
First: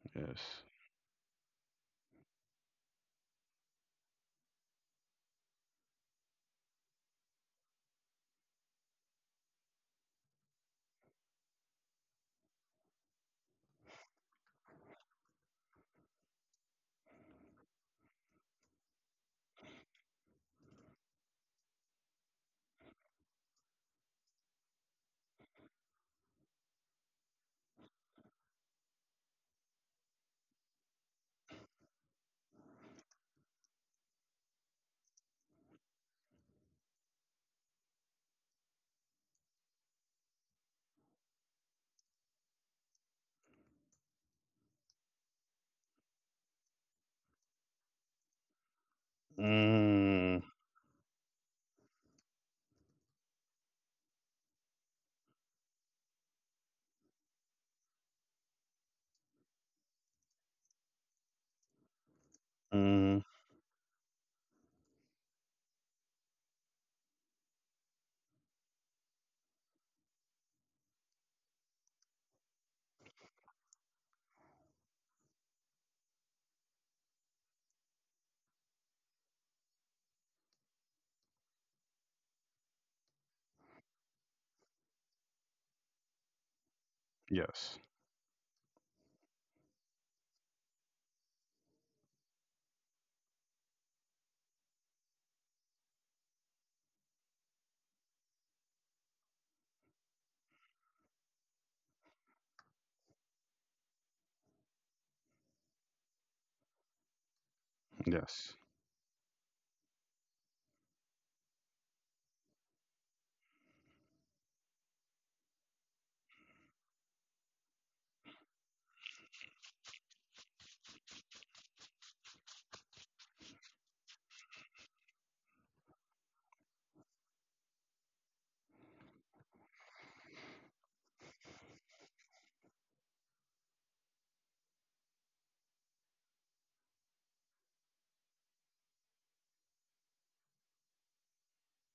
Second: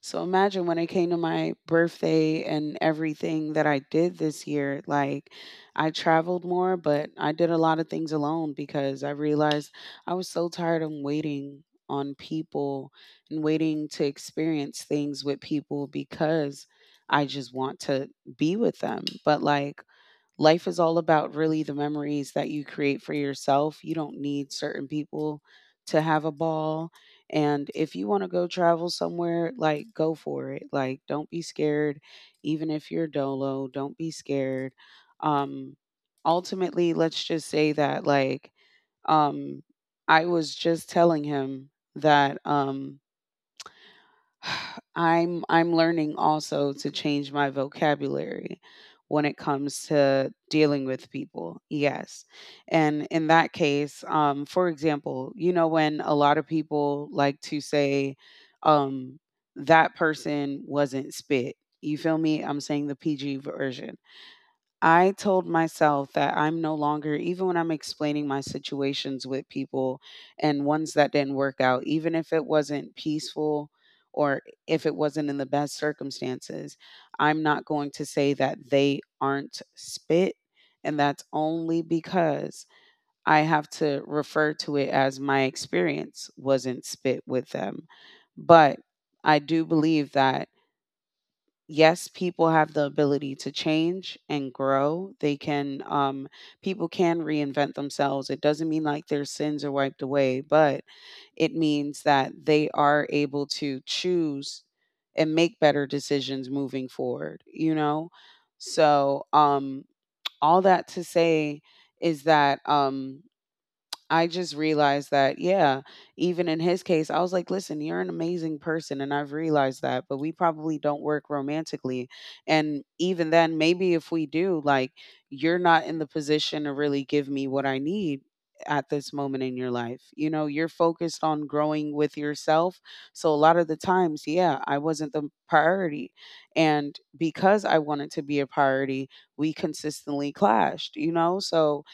[SPEAKER 2] So
[SPEAKER 1] Yes.
[SPEAKER 2] imagine when it came to my birthday and everything that I did this year, like I traveled more, but I did a lot of things alone because I realized I was so tired of waiting on people and waiting to experience things with people because I just want to be with them. But like life is all about really the memories that you create for yourself. You don't need certain people to have a ball. And if you want to go travel somewhere, like go for it. Like don't be scared even if you're dolo, don't be scared. Um Ultimately, let's just say that like um I was just telling him that um I'm I'm learning also to change my vocabulary when it comes to
[SPEAKER 1] Mm,
[SPEAKER 2] dealing with people. Yes. And in that case, um for example, you know when a lot of people like to say um that person wasn't spit. You feel me? I'm saying the
[SPEAKER 1] mm,
[SPEAKER 2] P G version. I told myself that I'm no longer, even when I'm explaining my situations with people and ones that didn't work out, even if it wasn't peaceful or if it wasn't in the best circumstances, I'm not going to say that they aren't spit. And that's only because I have to refer to it as my experience wasn't spit with
[SPEAKER 1] yes.
[SPEAKER 2] them. But I do believe that yes, people have the ability to change and grow. They can, um, people can reinvent themselves. It doesn't mean like their sins are wiped away, but it means that they are able to choose and make better decisions moving forward, you know?
[SPEAKER 1] Yes.
[SPEAKER 2] So, um, all that to say is that, um, I just realized that, yeah, even in his case, I was like, listen, you're an amazing person. And I've realized that, but we probably don't work romantically. And even then, maybe if we do, like, you're not in the position to really give me what I need at this moment in your life. You know, you're focused on growing with yourself. So a lot of the times, yeah, I wasn't the priority. And because I wanted to be a priority, we consistently clashed, you know? So,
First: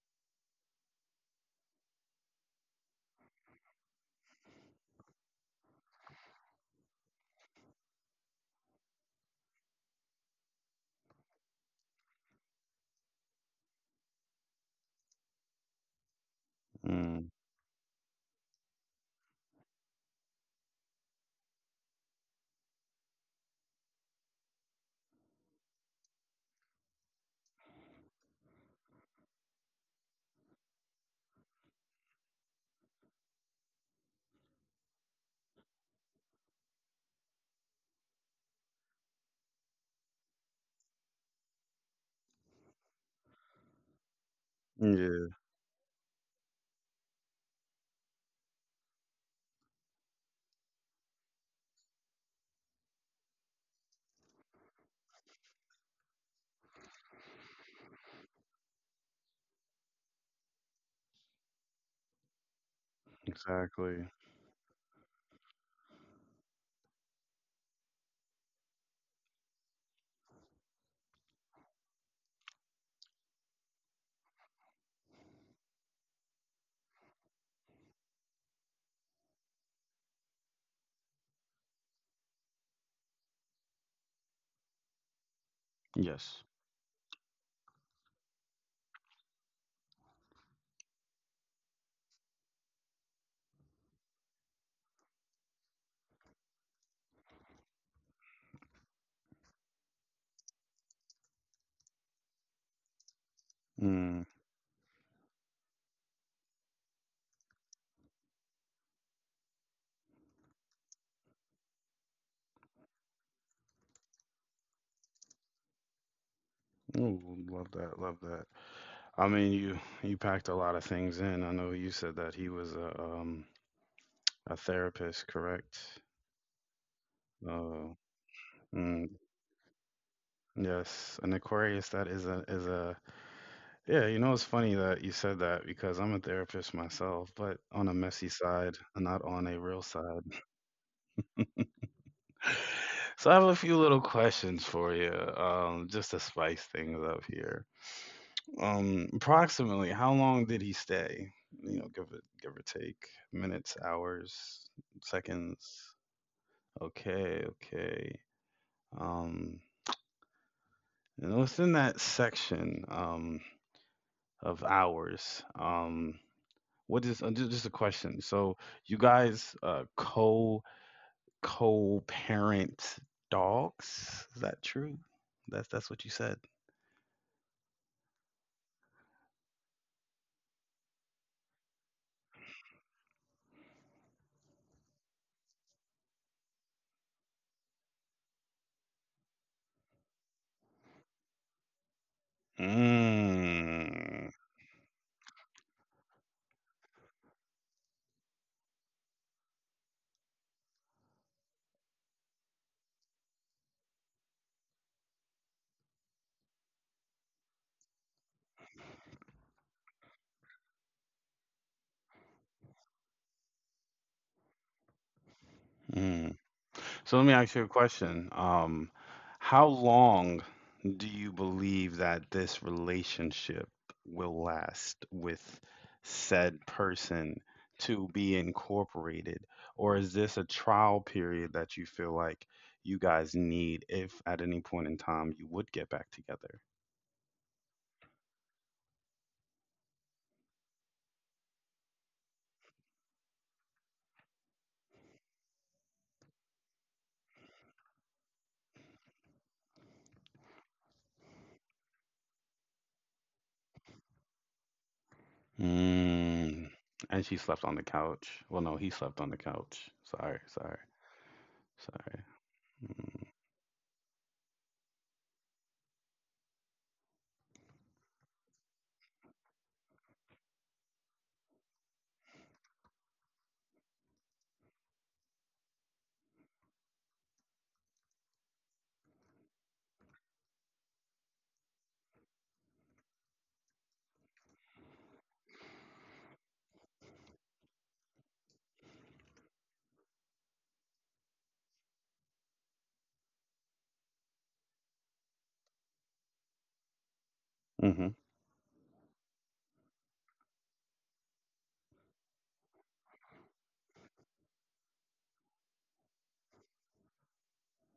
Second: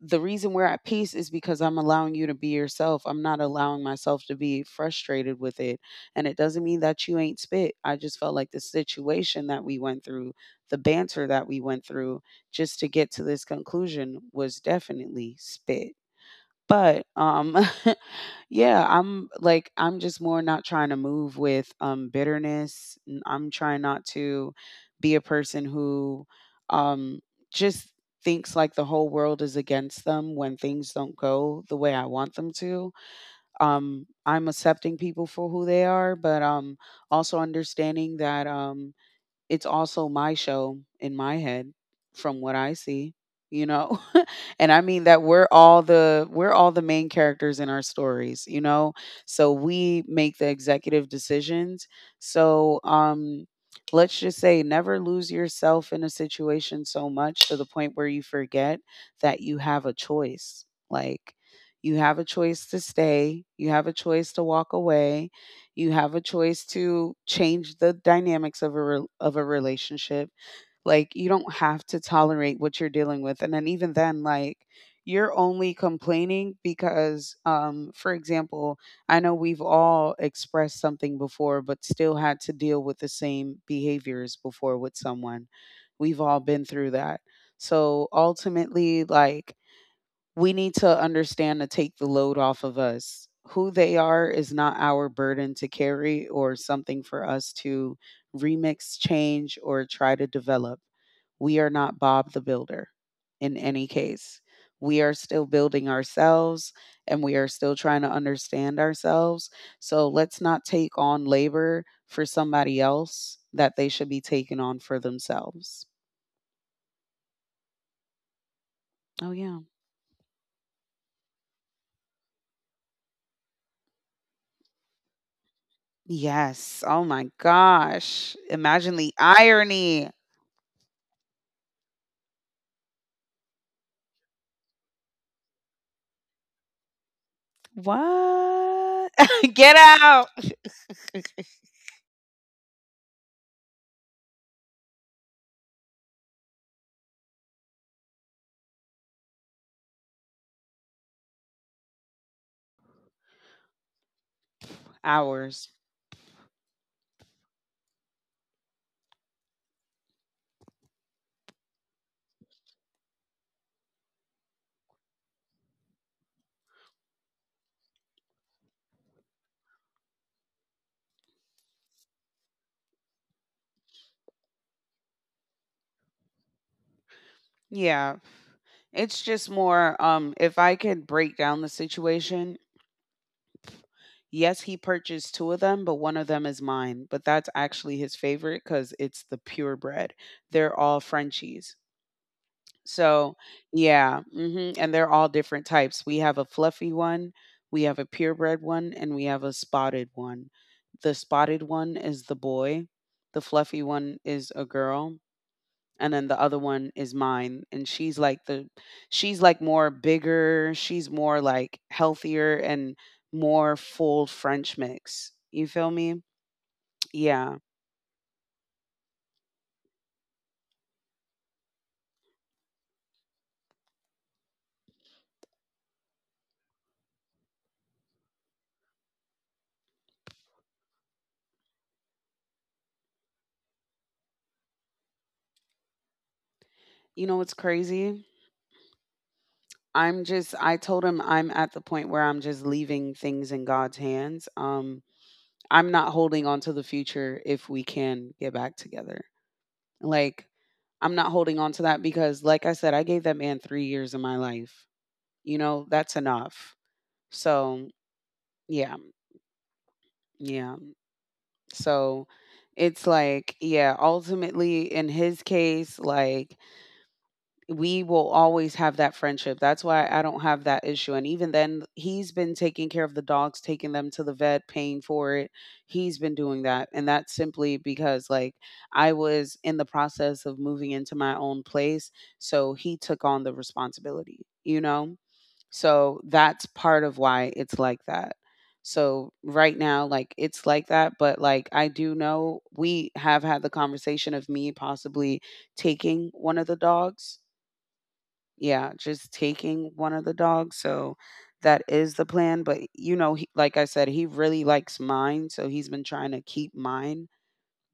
[SPEAKER 2] the reason we're at peace is because I'm allowing you to be yourself. I'm not allowing myself to be frustrated with it. And it doesn't mean that you ain't spit. I just felt like the situation that we went through, the banter that we went through just to get to this conclusion was definitely spit. But
[SPEAKER 1] Mm,
[SPEAKER 2] um Yeah, I'm like I'm just more not trying to move with um bitterness. N- I'm trying not to be a person who um just thinks like the whole world is against them when things don't go the way I want them to. Um I'm accepting people for who they are, but um also understanding that um it's also my show in my head from what I see, you know? And I mean that
[SPEAKER 1] yeah.
[SPEAKER 2] we're all the we're all the main characters in our stories, you know? So we make the executive decisions. So um let's just say never lose yourself in a situation so much to the point where you forget that you have a choice. Like you have a choice to stay, you have a
[SPEAKER 1] Exactly.
[SPEAKER 2] choice to walk away, you have a choice to change the dynamics of a rel of a relationship. Like, you don't have to tolerate what you're dealing with, and then even then, like, you're only complaining because, um, for example, I know we've all expressed something before, but still had to deal with the same behaviors before with someone. We've all
[SPEAKER 1] Yes.
[SPEAKER 2] been through that. So ultimately, like, we need to understand to take the load off of us. Who they are is not our burden to carry or something for us to remix, change, or try to develop. We are not Bob the Builder in any
[SPEAKER 1] Mm.
[SPEAKER 2] case. We are still building ourselves and we are still trying to understand ourselves. So let's not take on labor for somebody else that they should be taking on for themselves.
[SPEAKER 1] Ooh, love that. Love that. I
[SPEAKER 2] Oh,
[SPEAKER 1] mean,
[SPEAKER 2] yeah.
[SPEAKER 1] you you packed a lot of things in. I know you said that he was a um a therapist, correct?
[SPEAKER 2] Yes. Oh my
[SPEAKER 1] Oh.
[SPEAKER 2] gosh. Imagine
[SPEAKER 1] Mm,
[SPEAKER 2] the irony.
[SPEAKER 1] yes. An Aquarius that is a is a yeah. You know, it's funny that you said that because I'm a therapist myself, but on a messy side,
[SPEAKER 2] What?
[SPEAKER 1] not on a
[SPEAKER 2] Get
[SPEAKER 1] real side.
[SPEAKER 2] out.
[SPEAKER 1] So I have a few little questions for you, um, just to spice things up here. Um, approximately, how long did he stay? You know, give it, give or take minutes, hours, seconds.
[SPEAKER 2] Hours.
[SPEAKER 1] Okay, okay. Um, and within that section um, of hours, um, what is uh, ju- just a question? So you guys uh, co co parent dogs? Is that true? That's that's what you said.
[SPEAKER 2] Yeah. It's just more um if I could break down the situation, yes, he purchased two of them, but one of them is mine. But that's actually his favorite because it's the purebred. They're all Frenchies. So, yeah,
[SPEAKER 1] Mm,
[SPEAKER 2] mhm, and they're all different types. We have a fluffy one, we have a purebred one, and we have a spotted one. The spotted one is the boy, the fluffy one is a girl, and then the other one is mine. And she's like the, she's like more bigger, she's more like healthier and more full French mix. You feel me?
[SPEAKER 1] mm. So let me ask you a
[SPEAKER 2] Yeah.
[SPEAKER 1] question. Um, how long do you believe that this relationship will last with said person to be incorporated? Or is this a trial period that you feel like you guys need if at any point in time you would get back together?
[SPEAKER 2] You know what's crazy? I'm just I told him I'm at the point where I'm just leaving things in God's hands. Um, I'm not holding on to the future if we can get back together. Like, I'm not holding on to that because, like I said, I gave that man three years of my life. You know, that's
[SPEAKER 1] Mm.
[SPEAKER 2] enough.
[SPEAKER 1] And she slept on the
[SPEAKER 2] So,
[SPEAKER 1] couch. Well, no, he
[SPEAKER 2] yeah,
[SPEAKER 1] slept on the couch. Sorry, sorry,
[SPEAKER 2] yeah.
[SPEAKER 1] sorry.
[SPEAKER 2] So it's like, yeah, ultimately in his case, like, we will always have that friendship. That's why I don't have that issue. And even then, he's been taking care of the dogs, taking them to the vet, paying for it. He's been doing that. And that's simply because, like, I was in the process of moving into my own place. So he took on the responsibility, you know? So that's part of why it's like that. So right now, like, it's like that. But, like, I do know we have had the conversation of me possibly taking one of the dogs,
[SPEAKER 1] Mm.
[SPEAKER 2] yeah, just taking one of the dogs, so that is the plan, but, you know, he like I said, he really likes mine, so he's been trying to keep mine,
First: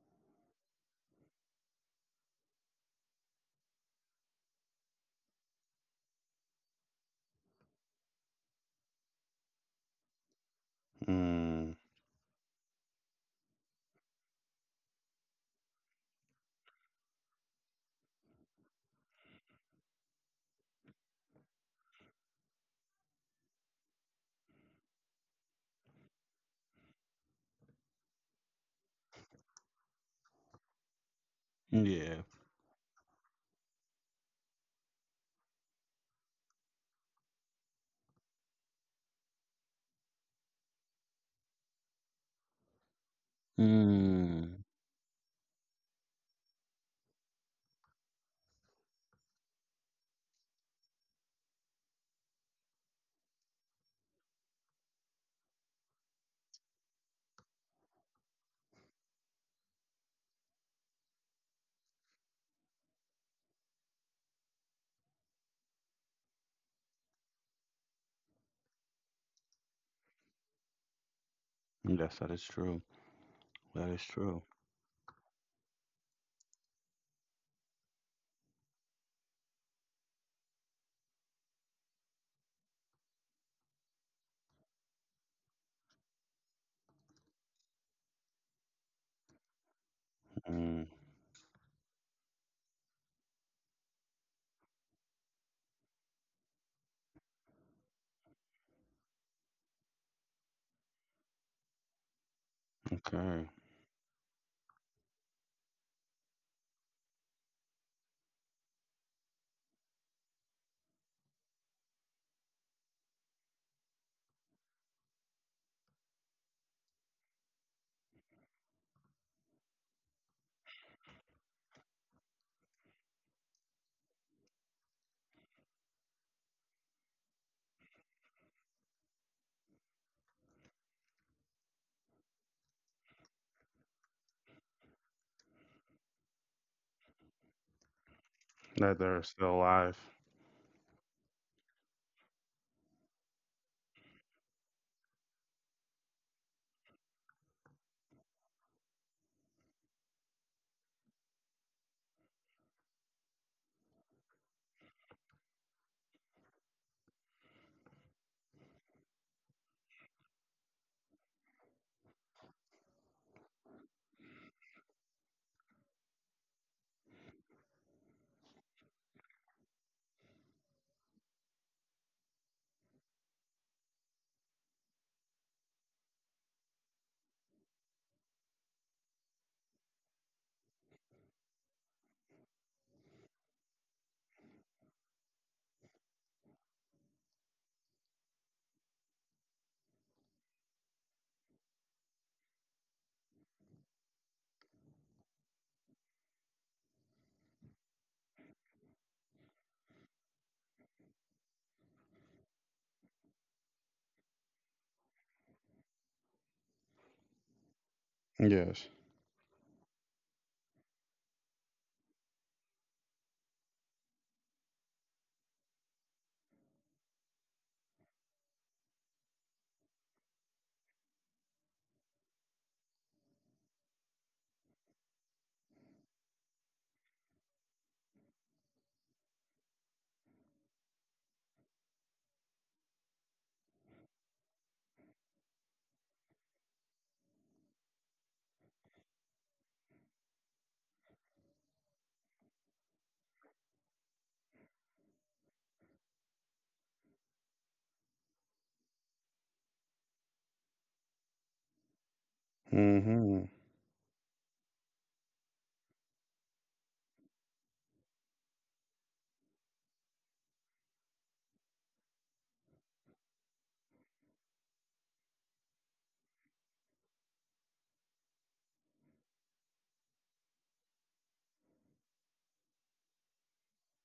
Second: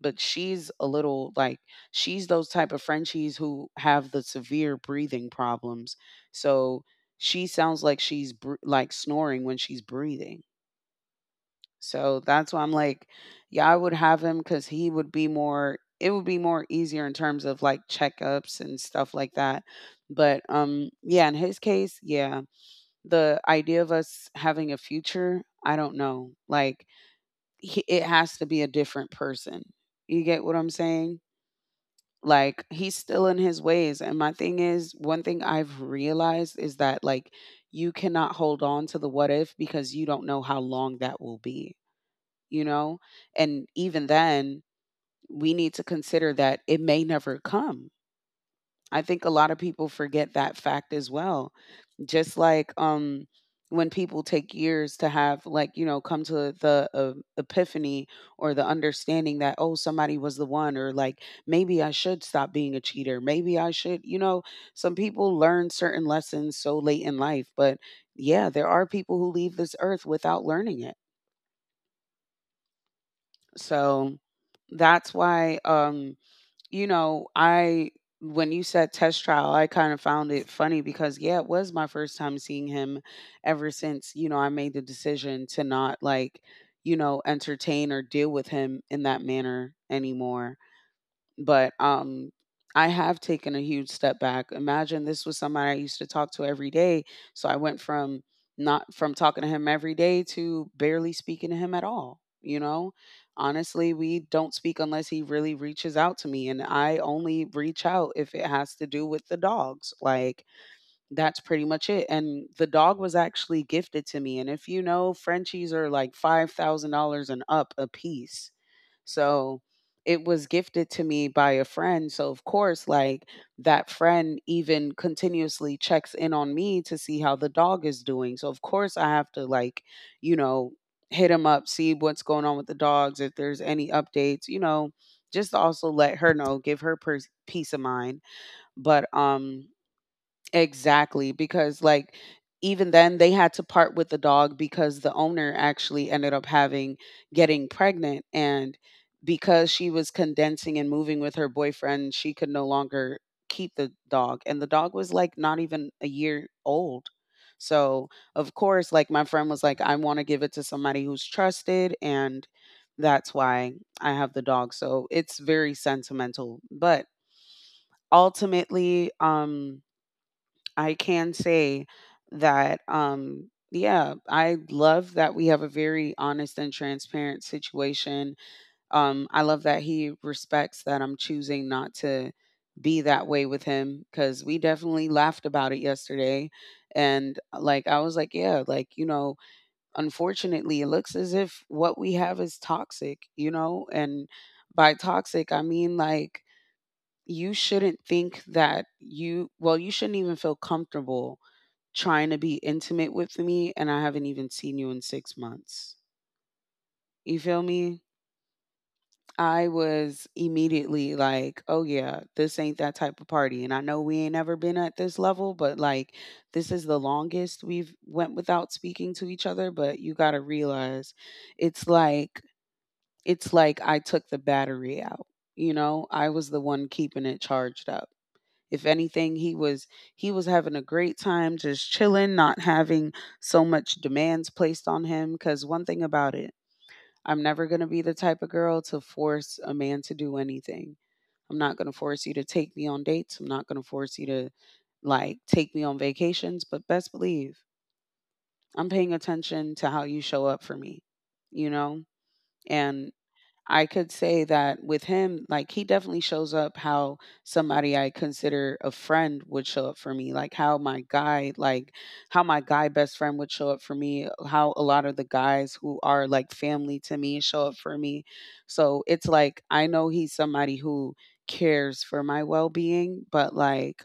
[SPEAKER 2] but she's a little, like she's those type of Frenchies who have the severe breathing problems, so she sounds like she's br like, snoring when she's breathing.
[SPEAKER 1] Mm.
[SPEAKER 2] So that's why I'm like, yeah, I would have him because he would be more. It would be more easier in terms of like checkups and stuff like that. But um, yeah, in his case, yeah, the idea of us having a future, I don't know. Like, he, it has to be a different person. You get what I'm saying?
[SPEAKER 1] Yeah.
[SPEAKER 2] Like, he's still in his ways. And my thing is, one thing I've realized is that like, you cannot hold on to the what if because you don't know how long that will be, you know? And even then,
[SPEAKER 1] Mm.
[SPEAKER 2] we need to consider that it may never come. I think a lot of people forget that fact as well. Just like um when people take years to have like, you know, come to the uh, epiphany or the understanding that oh, somebody was the one or like maybe I should stop being a cheater. Maybe I should, you know, some people learn certain lessons so late in life, but yeah, there are people who leave this earth without learning it.
[SPEAKER 1] Yes, that is true. That is
[SPEAKER 2] So
[SPEAKER 1] true.
[SPEAKER 2] that's why um you know, I when you said test trial, I kind of found it funny because yeah, it was my first time seeing him ever since, you know, I made the decision to not like, you know, entertain or deal with him in that manner anymore,
[SPEAKER 1] Mm.
[SPEAKER 2] but um I have taken a huge step back. Imagine this was somebody I used to talk to every day, so I went from not from talking to him every day to barely speaking to him at all, you know?
[SPEAKER 1] Okay.
[SPEAKER 2] Honestly, we don't speak unless he really reaches out to me and I only reach out if it has to do with the dogs. Like that's pretty much it, and the dog was actually gifted to me, and if you know, Frenchies are like five thousand dollars and up a piece. So it was gifted to me by a friend. So, of course, like that friend even continuously checks in on me to see how the dog is doing. So, of course, I have to, like, you know, hit him up, see what's going on with the dogs, if there's any updates, you know, just to also let her know, give her pers- peace of mind.
[SPEAKER 1] That
[SPEAKER 2] But,
[SPEAKER 1] they're still
[SPEAKER 2] um,
[SPEAKER 1] alive.
[SPEAKER 2] exactly, because like even then they had to part with the dog because the owner actually ended up having, getting pregnant and because she was condensing and moving with her boyfriend, she could no longer keep the dog and the dog was like not even a year old. So, of course, like my friend was like I want to give it to somebody who's trusted and that's why I have the dog. So, it's very sentimental, but ultimately um I can say that, um, yeah, I love that we have a very honest and transparent situation. Um, I love that he respects that I'm choosing not to be that way with him because we definitely laughed about it yesterday. And uh, like, I was like, yeah, like, you know, unfortunately, it looks as if what we have is toxic, you know? And by toxic, I mean like, you shouldn't think that you well you shouldn't even feel comfortable trying to be intimate with me and I haven't even seen you in six months. You feel me?
[SPEAKER 1] Yes.
[SPEAKER 2] I was immediately like, "Oh yeah, this ain't that type of party." And I know we ain't ever been at this level, but like this is the longest we've went without speaking to each other, but you got to realize it's like it's like I took the battery out. You know, I was the one keeping it charged up. If anything, he was he was having a great time just chilling, not having so much demands placed on him. Cause one thing about it, I'm never going to be the type of girl to force a man to do anything. I'm not going to force you to take me on dates. I'm not going to force you to like take me on vacations, but best believe I'm paying attention to how you show up for me, you know? And
[SPEAKER 1] Mm-hmm.
[SPEAKER 2] I could say that with him, like he definitely shows up how somebody I consider a friend would show up for me, like how my guy, like how my guy best friend would show up for me, how a lot of the guys who are like family to me show up for me. So it's like I know he's somebody who cares for my well being, but like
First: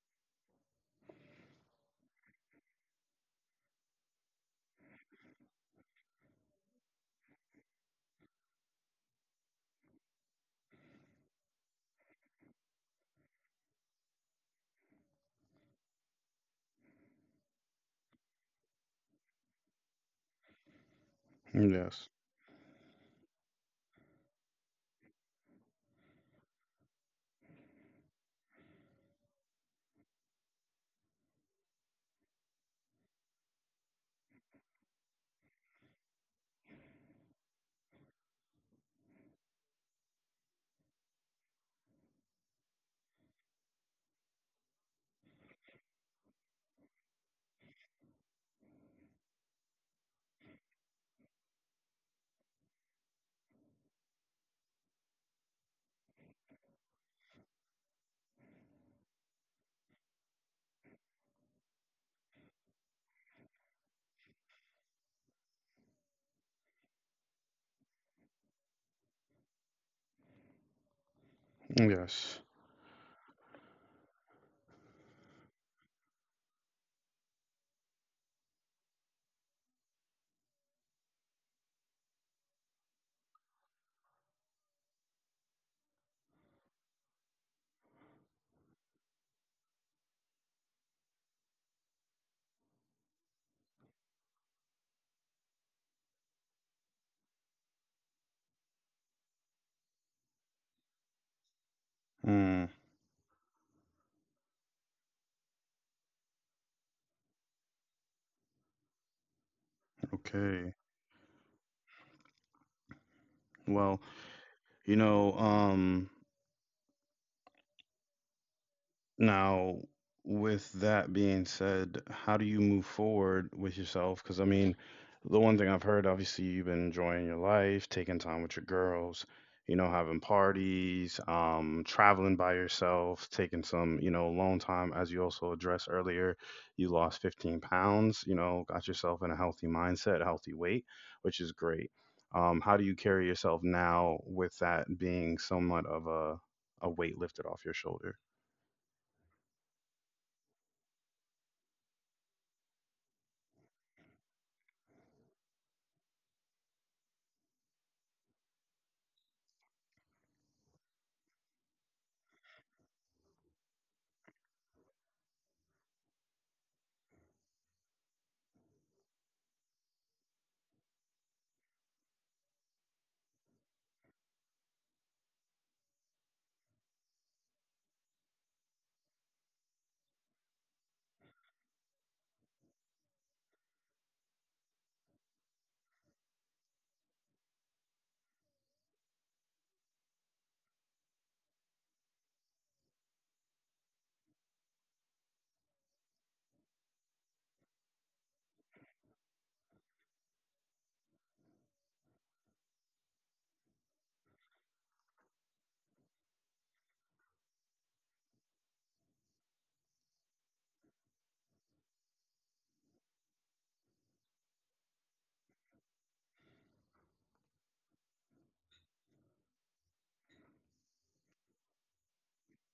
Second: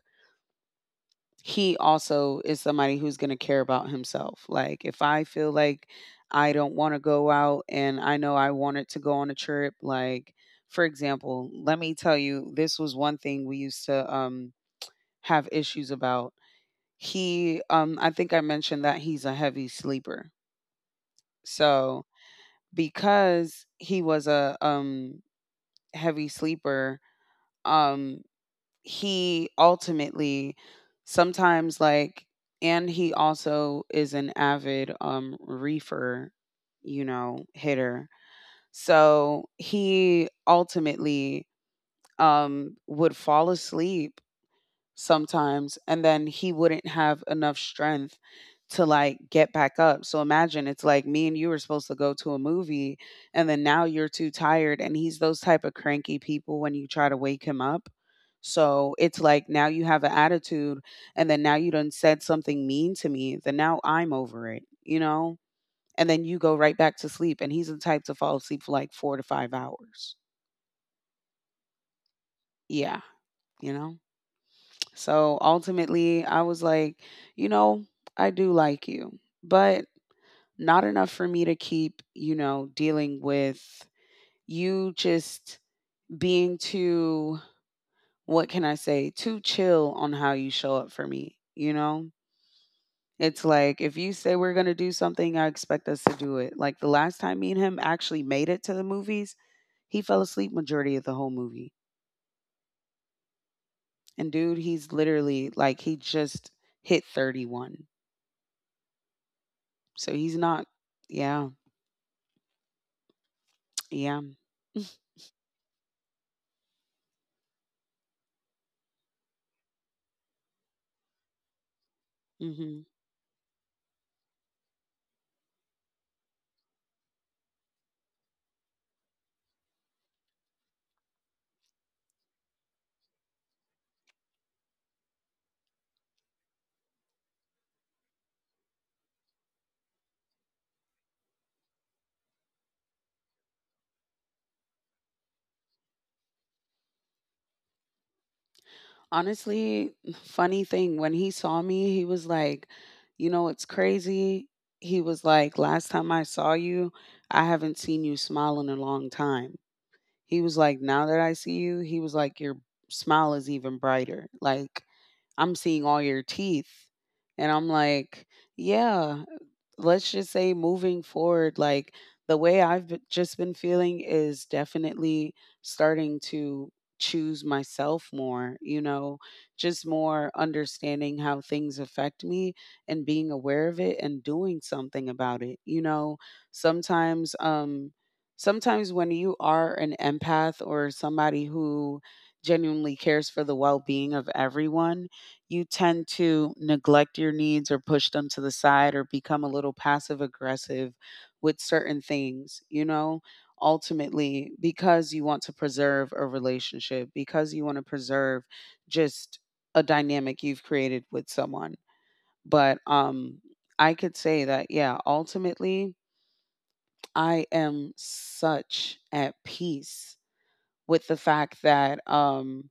[SPEAKER 2] he also is somebody who's going to care about himself. Like if I feel like I don't want to go out and I know I wanted to go on a trip, like for example, let me tell you, this was one thing we used to um have issues about. He um I think I mentioned that he's a heavy sleeper. So
[SPEAKER 1] Yes.
[SPEAKER 2] because he was a um heavy sleeper, um he ultimately sometimes like and he also is an avid um reefer, you know, hitter. So he ultimately um would fall asleep sometimes and then he wouldn't have enough strength to like get back up. So imagine it's like me and you were supposed to go to a movie and then now you're too tired and he's those type of cranky people when you try to wake him up. So it's like now you have an attitude and then now you done said something mean to me, then now I'm over it, you know? And then you go right back to sleep and he's the type to fall asleep for like four to five hours.
[SPEAKER 1] Yes.
[SPEAKER 2] Yeah, you know? So ultimately, I was like, you know, I do like you, but not enough for me to keep, you know, dealing with you just being too, what can I say, too chill on how you show up for me, you know? It's like if you say we're going to do something, I expect us to do it. Like the last time me and him actually made it to the movies, he fell asleep majority of the whole movie.
[SPEAKER 1] Mm.
[SPEAKER 2] And dude, he's literally like he just hit thirty-one. So he's not,
[SPEAKER 1] Okay.
[SPEAKER 2] yeah.
[SPEAKER 1] Well,
[SPEAKER 2] Yeah.
[SPEAKER 1] you know, um, now, with that being said, how do you move
[SPEAKER 2] Mhm.
[SPEAKER 1] forward with yourself? Because I mean, the one thing I've heard, obviously, you've been enjoying your life, taking time with your girls, you know, having parties, um, traveling by yourself, taking some, you know, alone time. As you also addressed earlier, you lost fifteen pounds, you know, got yourself in a healthy mindset, healthy weight, which is great. Um, how do you carry yourself now with that being somewhat of a, a weight lifted off your shoulder?
[SPEAKER 2] Honestly, funny thing, when he saw me, he was like, "You know, it's crazy." He was like, "Last time I saw you, I haven't seen you smile in a long time." He was like, "Now that I see you," he was like, "Your smile is even brighter. Like, I'm seeing all your teeth." And I'm like, "Yeah." Let's just say moving forward, like the way i've b- just been feeling is definitely starting to choose myself more, you know, just more understanding how things affect me and being aware of it and doing something about it, you know. sometimes um Sometimes when you are an empath or somebody who genuinely cares for the well-being of everyone, you tend to neglect your needs or push them to the side or become a little passive aggressive with certain things, you know, ultimately because you want to preserve a relationship, because you want to preserve just a dynamic you've created with someone. But um I could say that, yeah, ultimately I am such at peace with the fact that, um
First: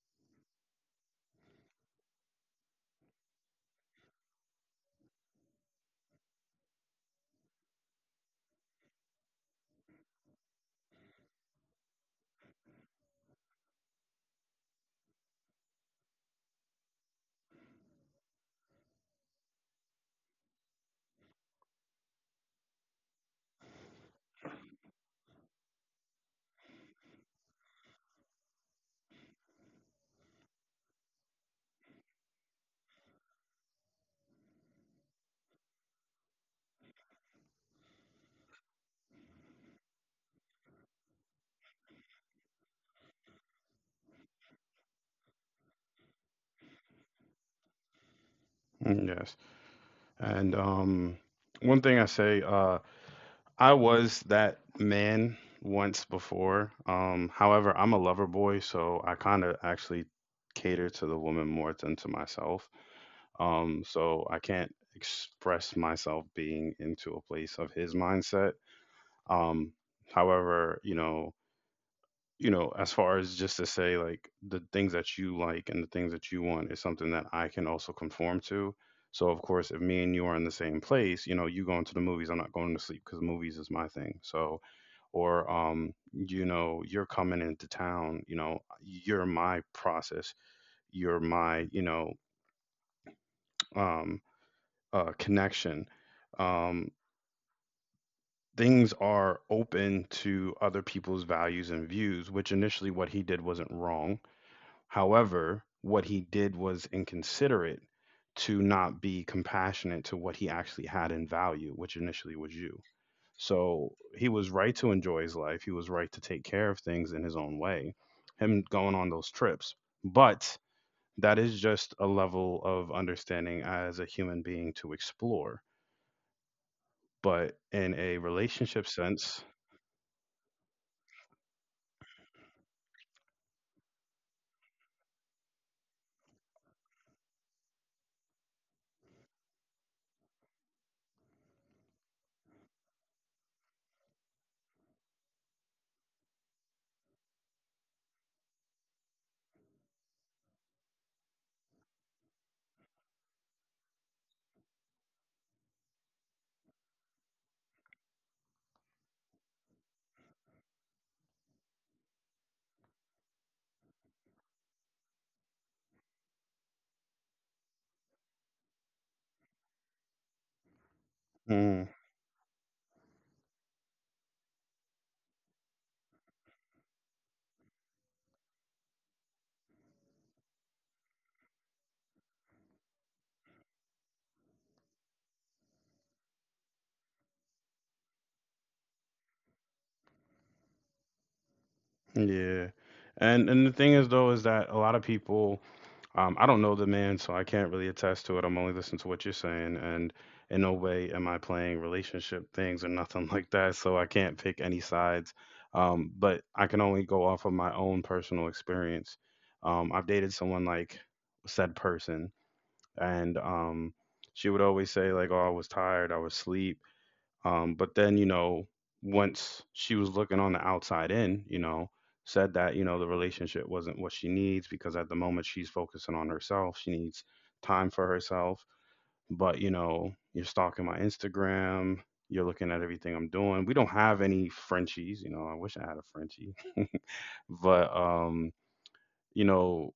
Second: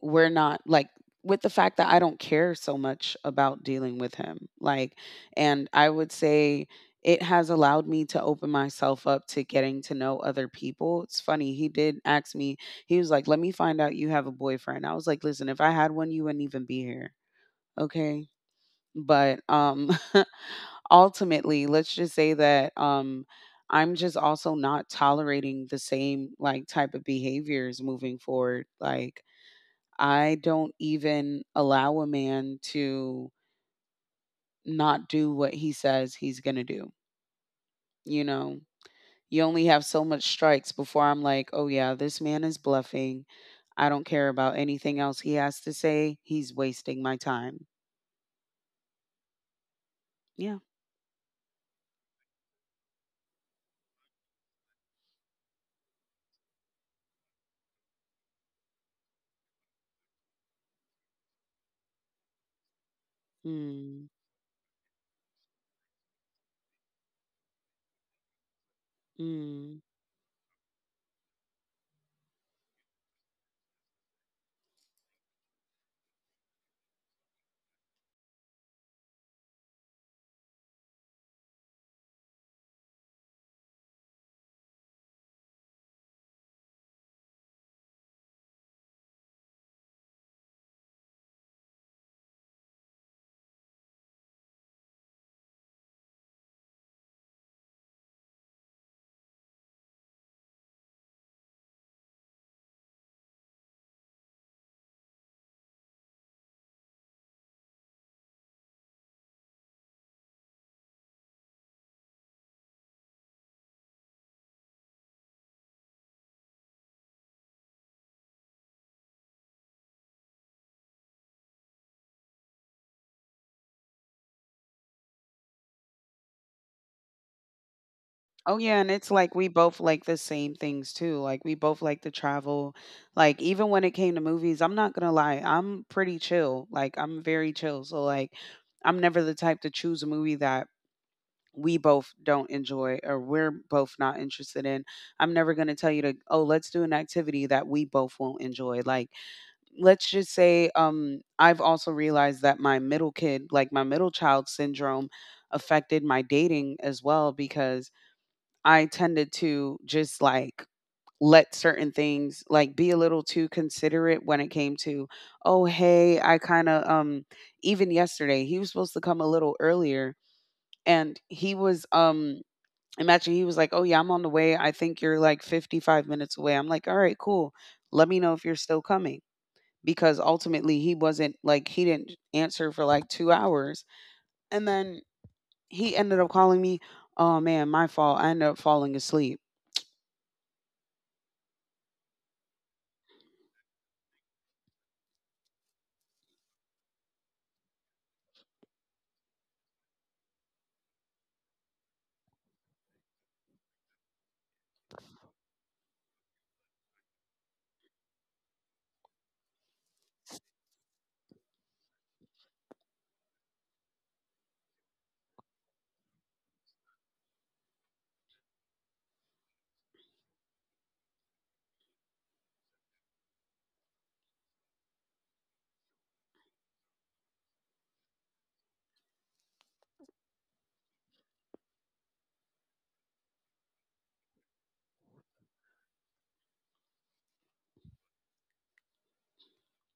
[SPEAKER 2] we're not like with the fact that I don't care so much about dealing with him. Like, and I would say it has allowed me to open myself up to getting to know other people. It's funny, he did ask me, he was like, "Let me find out you have a boyfriend." I was like, "Listen, if I had one, you wouldn't even be here. Okay." But um ultimately, let's just say that um I'm just also not tolerating the same like type of behaviors moving forward. Like I don't even allow a man to not do what he says he's going to do. You know, you only have so much strikes before I'm like, oh, yeah, this man is bluffing. I don't care about anything else he has to say. He's wasting my time.
[SPEAKER 1] Mm, yes. And
[SPEAKER 2] Yeah.
[SPEAKER 1] um, one thing I say, uh, I was that man once before. Um, however, I'm a lover boy, so I kind of actually cater to the woman more than to myself. Um,
[SPEAKER 2] Mm.
[SPEAKER 1] so I can't express myself being into a place of his mindset. Um,
[SPEAKER 2] Mm.
[SPEAKER 1] however, you know, you know, as far as just to say like the things that you like and the things that you want is something that I can also conform to. So of course, if me and you are in the same place, you know, you going to the movies, I'm not going to sleep because movies is my thing. So, or um, you know, you're coming into town, you know, you're my process, you're my, you know, um, uh, connection. Um, things are open to other people's values and views, which initially what he did wasn't wrong. However, what he did was inconsiderate to not be compassionate to what he actually had in value, which initially was you. So he was right to enjoy his life. He was right to take care of things in his own way, him going on those trips. But that is just a level of understanding as a human being to explore. But in a
[SPEAKER 2] Oh yeah, and
[SPEAKER 1] relationship
[SPEAKER 2] it's like we
[SPEAKER 1] sense,
[SPEAKER 2] both like the same things too. Like we both like to travel. Like even when it came to movies, I'm not gonna lie, I'm pretty chill. Like I'm very chill. So like I'm never the type to choose a movie that we both don't enjoy or we're both not interested in. I'm never gonna tell you to, oh, let's do an activity that we both won't enjoy. Like let's just say um I've also realized that my middle kid, like my middle child syndrome affected my dating as well because I tended to just like let certain things like be a little too considerate when it came to, oh hey, I kind of um even yesterday he was supposed to come a little earlier and he was
[SPEAKER 1] mm,
[SPEAKER 2] um imagine he was like, "Oh yeah, I'm on the way. I think you're like fifty-five minutes away." I'm like, "All right, cool. Let me know if you're still coming." Because ultimately he wasn't like he didn't answer for like two hours and then he ended up calling me, "Oh man, my fault. I ended up falling asleep."
[SPEAKER 1] yeah. And and the thing is though is that a lot of people, um I don't know the man, so I can't really attest to it. I'm only listening to what you're saying, and in no way am I playing relationship things or nothing like that, so I can't pick any sides. Um but I can only go off of my own personal experience. Um I've dated someone like said person, and um she would always say like, oh, I was tired, I was asleep, um, but then, you know, once she was looking on the outside in, you know, said that, you know, the relationship wasn't what she needs because at the moment she's focusing on herself. She needs time for herself. But, you know, you're stalking my Instagram. You're looking at everything I'm doing. We don't have any Frenchies. You know, I wish I had a Frenchie. But, um, you know,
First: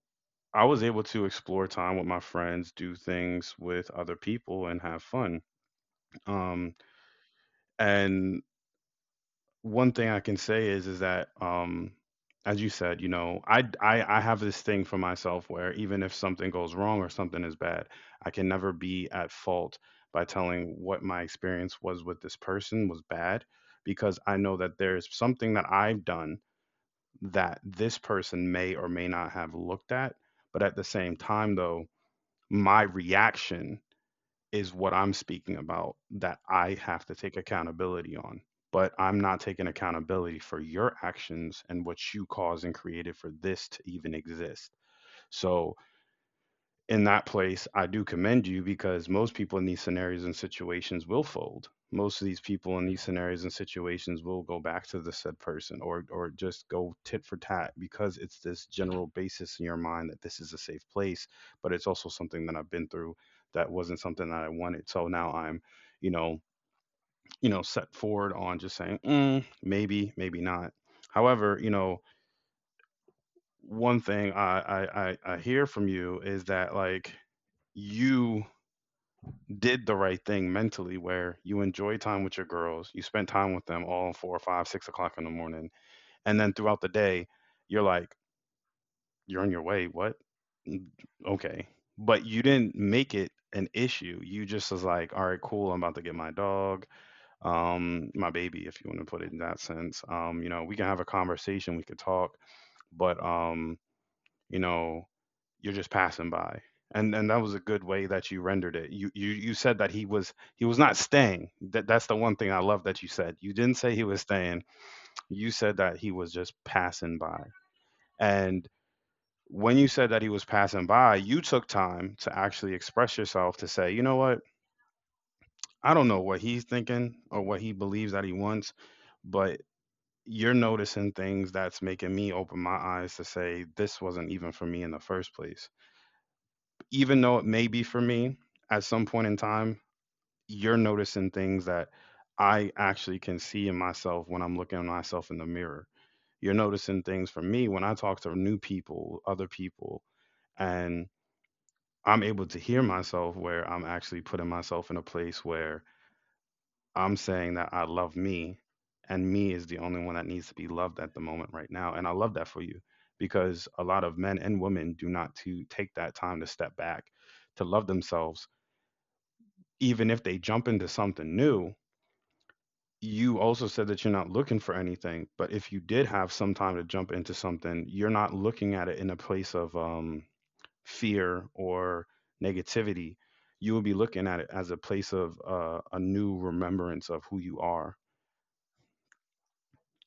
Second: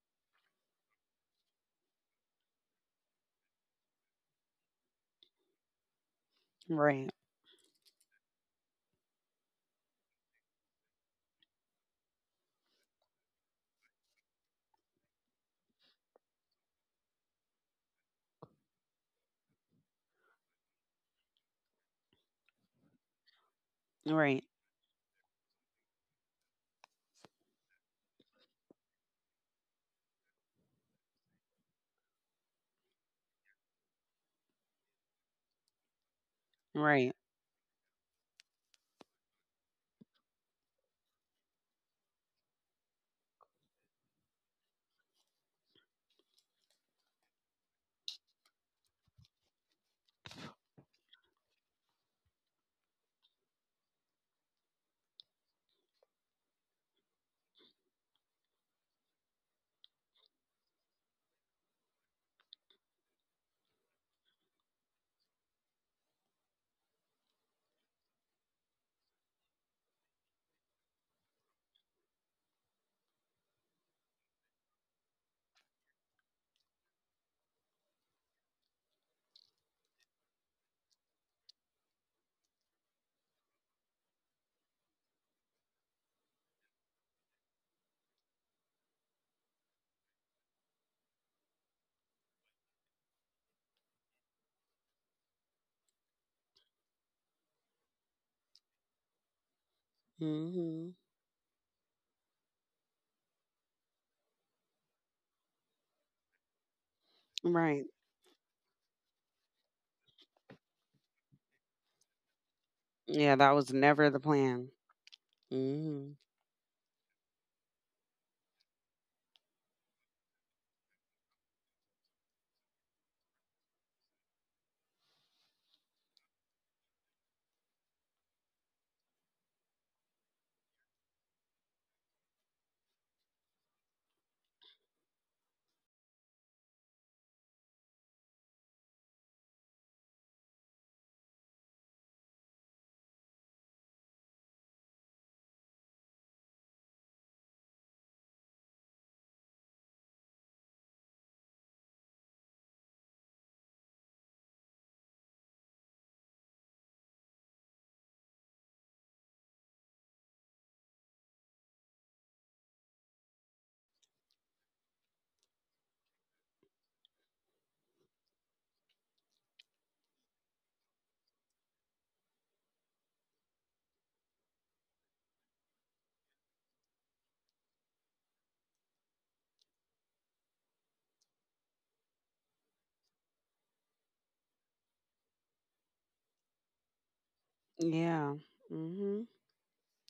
[SPEAKER 1] I was able to explore time with my friends, do things with other people, and have fun. Um,
[SPEAKER 2] Right.
[SPEAKER 1] and one thing I can say is is that um as you said, you know, I I I have this thing for myself where even if something goes wrong or something is bad, I can never be at fault by telling what my experience was with this person was bad because I
[SPEAKER 2] Right.
[SPEAKER 1] know that there's something that I've done that this person may or may not have looked at, but at the same time though, my reaction is what I'm speaking about that I have
[SPEAKER 2] Right.
[SPEAKER 1] to take accountability on. But I'm not taking accountability for your actions and what you caused and created for this to even exist. So in that place, I do commend you because most people in these scenarios and situations will fold. Most of these people in these scenarios and situations will go back to the said person or or just go tit for tat because it's this general basis in your mind that this is a safe place, but it's also something that I've been through that wasn't something that I wanted. So now I'm, you know, you know, set forward on just saying, mm, maybe, maybe not. However, you know, one thing I, I I I hear from you is that like you did the right thing mentally where you enjoy time with your girls, you spent time with them all four, five, six o'clock in the morning, and then throughout the day, you're like, you're on your way. What? Mm, okay. But you didn't make it an issue. You just was like, all right, cool. I'm about to get my dog, um, my baby, if you want to put it in that sense. Um, you know, we can
[SPEAKER 2] Mhm.
[SPEAKER 1] have a conversation, we could talk, but um, you know, you're just passing by. And and that was a good
[SPEAKER 2] Right.
[SPEAKER 1] way that you rendered it. You you you said that he was he was not staying. That that's the one thing I love that you
[SPEAKER 2] Yeah,
[SPEAKER 1] said.
[SPEAKER 2] that
[SPEAKER 1] You
[SPEAKER 2] was
[SPEAKER 1] didn't say he
[SPEAKER 2] never the
[SPEAKER 1] was staying.
[SPEAKER 2] plan.
[SPEAKER 1] You said that he
[SPEAKER 2] Mhm.
[SPEAKER 1] was just passing by, and when you said that he was passing by, you took time to actually express yourself to say, you know what, I don't know what he's thinking or what he believes that he wants. But you're noticing things that's making me open my eyes to say this wasn't even for me in the first place, even though it may be for me at some point in time. You're noticing things that I actually can see in myself when I'm looking at myself in the mirror. You're noticing things for me when I talk to new people, other people, and I'm able to hear myself where I'm actually putting myself in a place where I'm saying that I love me, and me is the only one that needs to be loved at the moment right now. And I love that for you because a lot of men and women do not to take that time to step back to love themselves. Even if they jump into something new, you also said that you're not looking for anything. But if you did have some time to jump into something, you're not looking at it in a place of um, fear or negativity. You will be looking at it as a place of uh, a new remembrance of who you are.
[SPEAKER 2] Yeah. Mhm.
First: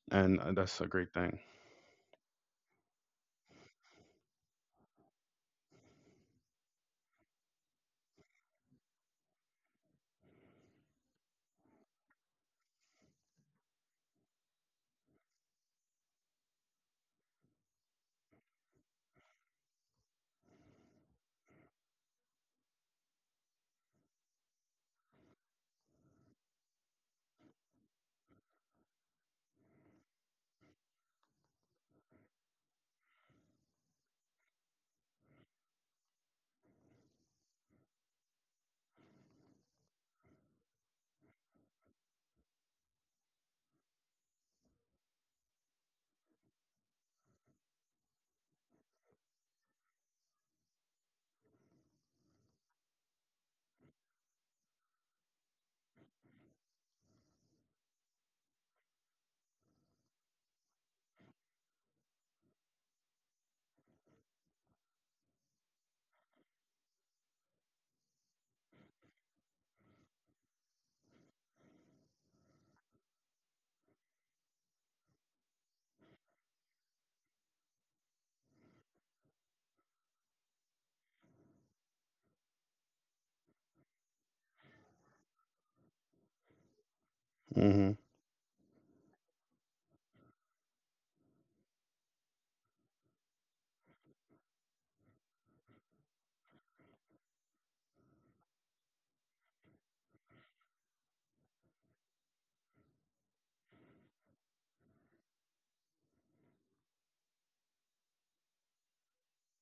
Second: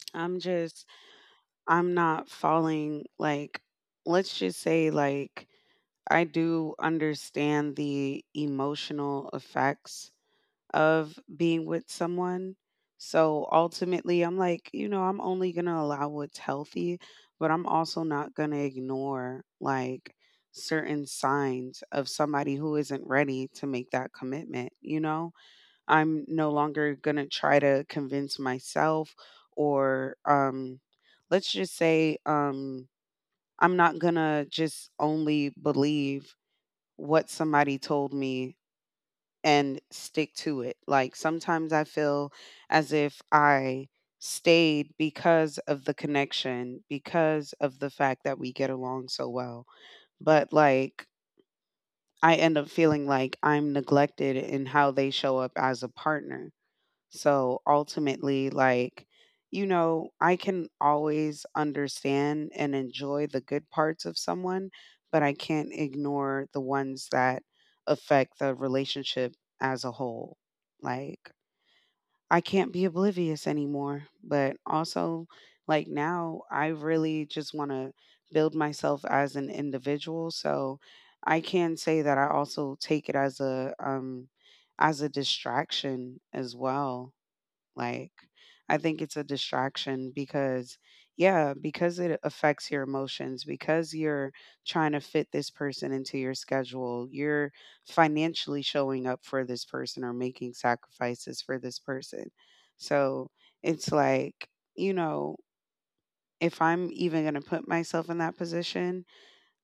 [SPEAKER 1] And
[SPEAKER 2] I'm
[SPEAKER 1] uh, that's
[SPEAKER 2] just
[SPEAKER 1] a great thing.
[SPEAKER 2] I'm not falling like, let's just say like, I do understand the emotional effects of being with someone. So ultimately, I'm like, you know, I'm only going to allow what's healthy, but I'm also not going to ignore like certain signs of somebody who isn't ready to make that commitment. You know, I'm no longer going to try to convince myself or, um, let's just say, um, I'm not going to just only believe what somebody told me and stick to it. Like sometimes I feel as if I stayed because of the connection, because of the fact that we get along so well. But like I end up feeling like I'm neglected in how they show up as a partner. So ultimately, like, you know, I can always understand and enjoy the good parts of someone, but I can't ignore the ones that affect the relationship as a whole. Like, I can't be oblivious anymore, but also, like, now I really just want to build myself as an individual. So I can say that I also take it as a, um, as a distraction as well.
[SPEAKER 1] Hmm.
[SPEAKER 2] Like, I think it's a distraction because, yeah, because it affects your emotions, because you're trying to fit this person into your schedule, you're financially showing up for this person or making sacrifices for this person. So it's like, you know, if I'm even going to put myself in that position,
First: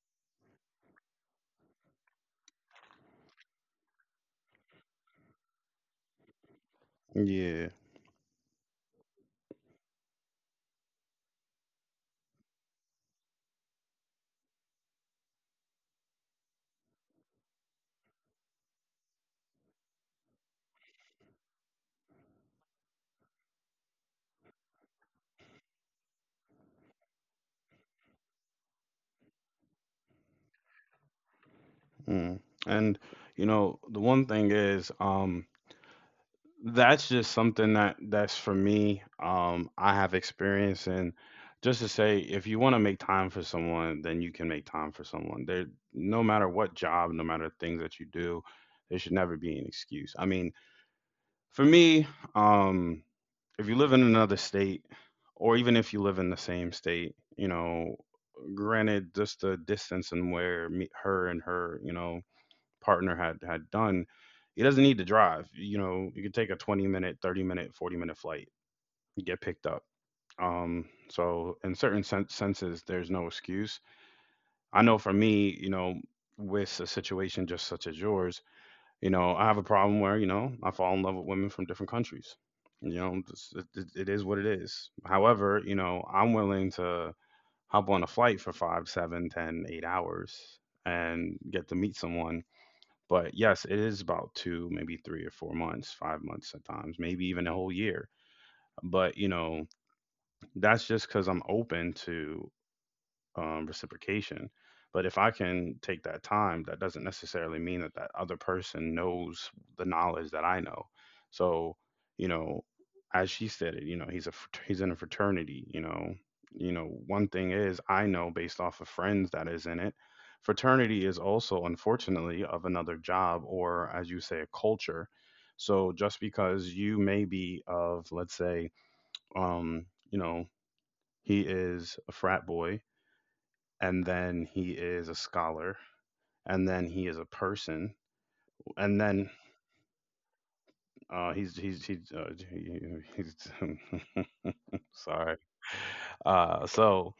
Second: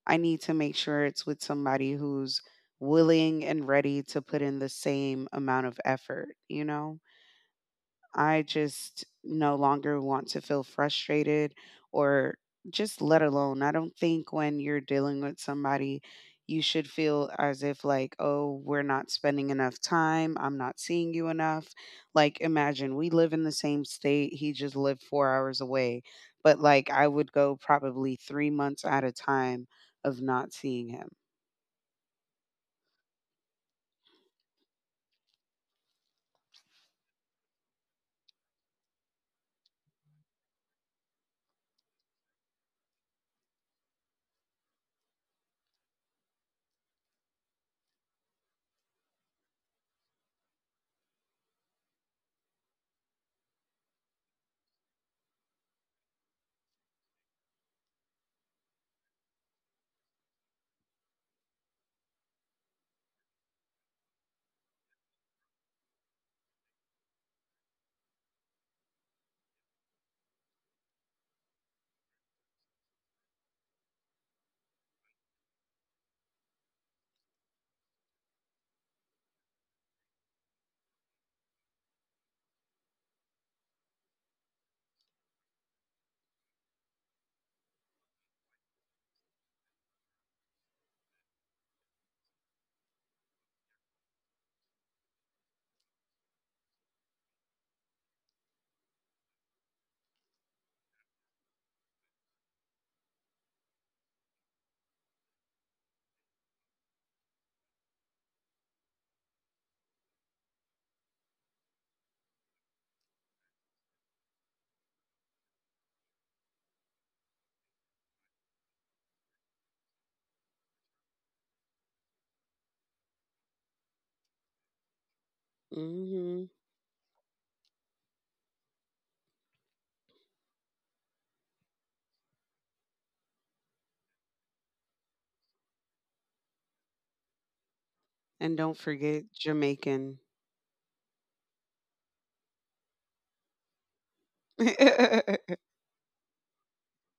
[SPEAKER 2] I need to make sure it's with somebody who's willing and ready to put in the same amount of effort, you know?
[SPEAKER 1] Yeah.
[SPEAKER 2] I just no longer want to feel frustrated or just let alone. I don't think when you're dealing with somebody, you should feel as if, like, oh, we're not spending enough time. I'm not seeing you enough. Like, imagine we live in the same state. He just lived four hours away. But, like, I would go probably three months at a time of not seeing him.
[SPEAKER 1] Mm. And, you know, the one thing is, um, that's just something that that's for me. Um, I have experience and just to say, if you want to make time for someone, then you can make time for someone. There, no matter what job, no matter things that you do, there should never be an excuse. I mean, for me, um, if you live in another state, or even if you live in the same state, you know, granted, just the distance and where me, her and her, you know, partner had had done, he doesn't need to drive. You know, you could take a twenty minute, thirty minute, forty minute flight, you get picked up. Um, so in certain sen- senses, there's no excuse. I know for me, you know, with a situation just such as yours, you know, I have a problem where, you know, I fall in love with women from different countries. You know, it's- it, it it is what it is. However, you know, I'm willing to hop on a flight for five, seven, ten, eight hours and get to meet someone, but yes, it is about two, maybe three or four months, five months at times, maybe even a whole year. But you know, that's just because I'm open to um, reciprocation. But if I can take that time, that doesn't necessarily mean that that other person knows the knowledge that I know. So, you know, as she said it, you know, he's a frat- he's in a fraternity. You know, you know, one thing is I know based off of friends that is in it. Fraternity is also, unfortunately, of another job or, as you say, a culture. So just
[SPEAKER 2] Hmm.
[SPEAKER 1] because you may be of, let's say, um, you know, he is a frat boy, and then he is a scholar, and then he is a person,
[SPEAKER 2] And don't
[SPEAKER 1] and
[SPEAKER 2] forget
[SPEAKER 1] then
[SPEAKER 2] Jamaican.
[SPEAKER 1] uh, he's he's he's uh, he- he's sorry. Uh, so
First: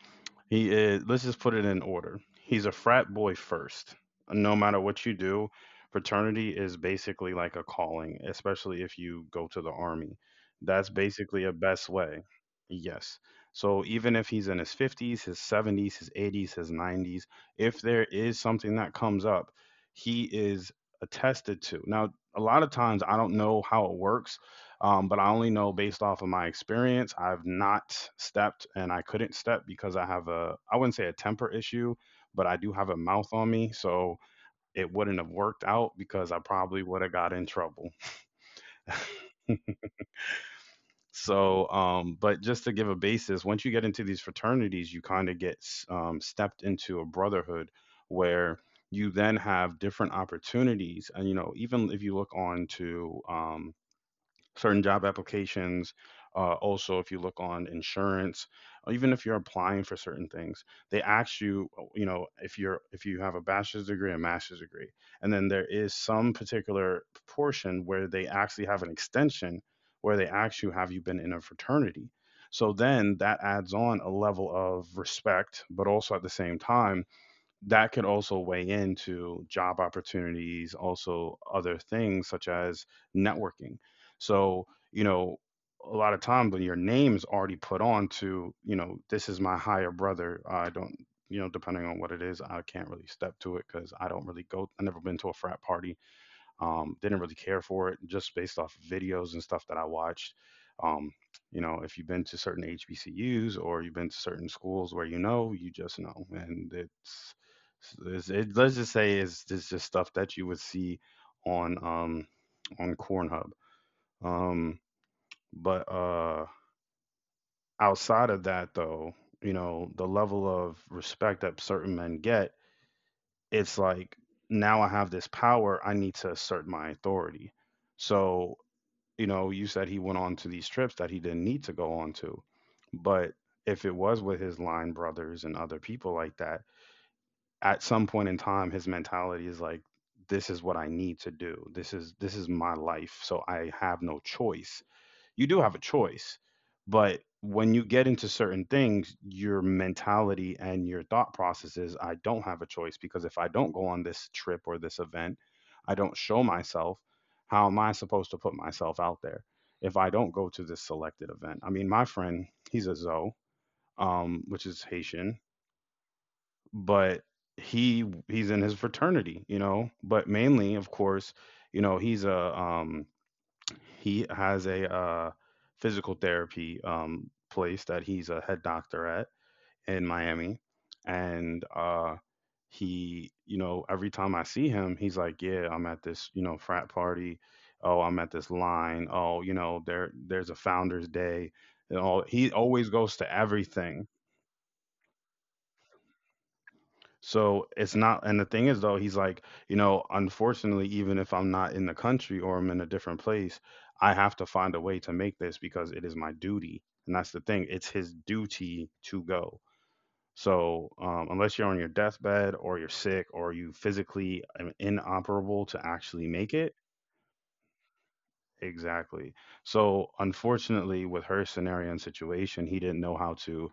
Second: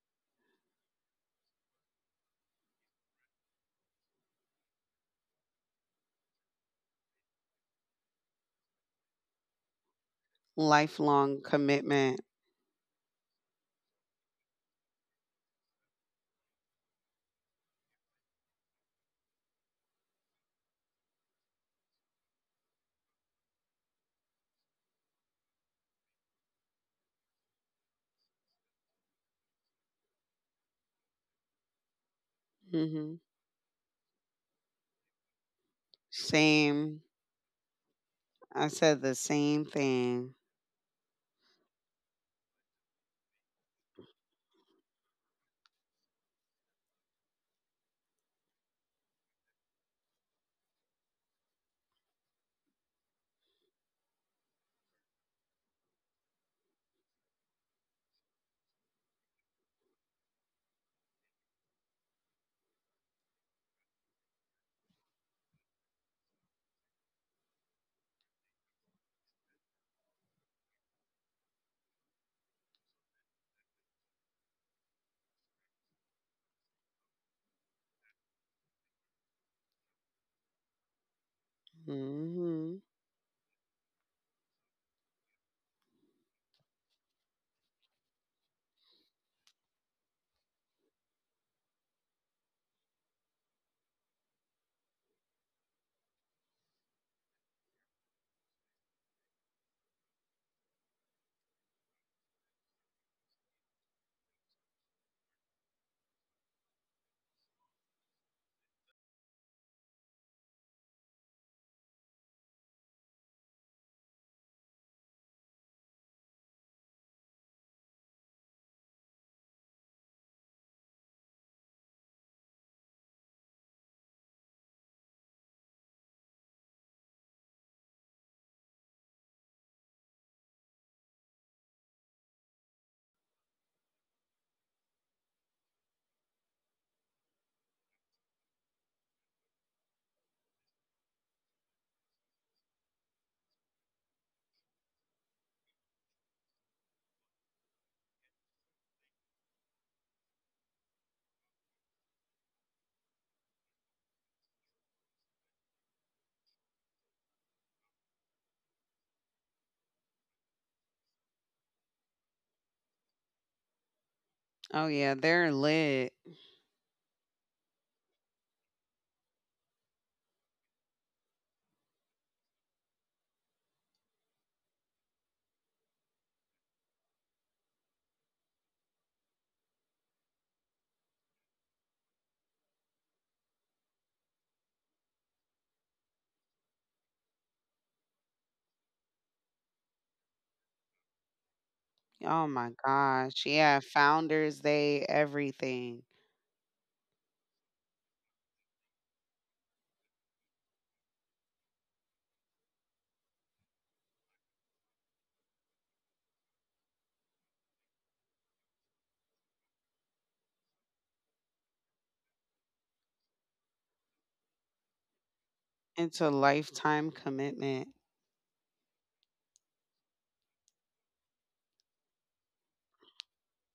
[SPEAKER 1] he is, let's just put it in order. He's a frat boy first. No matter what you do, fraternity is basically like a calling, especially if you go to the army. That's basically
[SPEAKER 2] Lifelong
[SPEAKER 1] a best
[SPEAKER 2] commitment.
[SPEAKER 1] way. Yes. So even if he's in his fifties, his seventies, his eighties, his nineties, if there is something that comes up, he is attested to. Now, a lot of times I don't know how it works, um, but I only know based off of my experience. I've not stepped and I couldn't step because I have a, I wouldn't say a temper issue, but I do have a
[SPEAKER 2] Hmm.
[SPEAKER 1] mouth on me. So it wouldn't have worked out because I probably
[SPEAKER 2] Same.
[SPEAKER 1] would have got in trouble.
[SPEAKER 2] I said the same thing.
[SPEAKER 1] So, um, but just to give a basis, once you get into these fraternities, you kind of get um, stepped into a brotherhood where you then have different opportunities. And, you know, even if you look on to, um, certain job applications. Uh, also, if you look on insurance, or even if you're applying for certain things, they ask you, oh, you know, if you're if you have a bachelor's degree, a master's degree, and then there is some particular portion where they actually have an extension where they ask you, have you been in a fraternity? So then that adds on a level of respect, but also at the same time that could also weigh into job opportunities, also other things such
[SPEAKER 2] Hmm.
[SPEAKER 1] as networking. So, you know, a lot of times when your name's already put on to, you know, this is my higher brother, I don't, you know, depending on what it is, I can't really step to it because I don't really go, I've never been to a frat party, um, didn't really care for it just based off videos and stuff that I watched. Um, you know, if you've been to certain H B C Us or you've been to certain schools where you know, you just know. And it's, it's it, let's just say it's, it's just stuff that you would see on um, on Cornhub. Um, but uh, outside of that, though, you know, the level of respect that certain men get, it's like now I have this power, I need to assert my authority. So you know, you said he went on to these trips that he didn't need to go on to. But if it was with his line brothers and other people like that, at some point in time, his mentality is like, this is what I need to do. This is this is my life, so I have no choice. You do have a choice, but when you get into certain things your mentality and your thought process is I don't have a choice, because if I don't go on this trip or this event, I don't show myself, how am I supposed to put myself out there if I don't go to this selected event? I mean my friend, he's a zo, um, which is
[SPEAKER 2] Oh yeah,
[SPEAKER 1] Haitian,
[SPEAKER 2] they're lit.
[SPEAKER 1] but he he's in his fraternity, you know, but mainly of course, you know he's a, um, he has a, uh, physical therapy um, place that he's a head doctor at in Miami, and uh, he, you know, every time I see him, he's like, "Yeah, I'm at this, you know, frat party. Oh, I'm at this line. Oh, you know, there, there's a Founder's Day." And all
[SPEAKER 2] Oh
[SPEAKER 1] he
[SPEAKER 2] my
[SPEAKER 1] always goes to
[SPEAKER 2] gosh. Yeah,
[SPEAKER 1] everything.
[SPEAKER 2] Founders Day, everything.
[SPEAKER 1] So it's not, and the thing is, though, he's like, you know, unfortunately, even if I'm not in the country or I'm in a different place, I have to find a way to make this because it is my duty. And that's the thing, it's his duty to go. So um, unless you're on your deathbed or you're sick or you physically am inoperable to
[SPEAKER 2] It's
[SPEAKER 1] actually
[SPEAKER 2] a
[SPEAKER 1] make it,
[SPEAKER 2] lifetime commitment.
[SPEAKER 1] exactly. So unfortunately, with her scenario and situation, he didn't know how to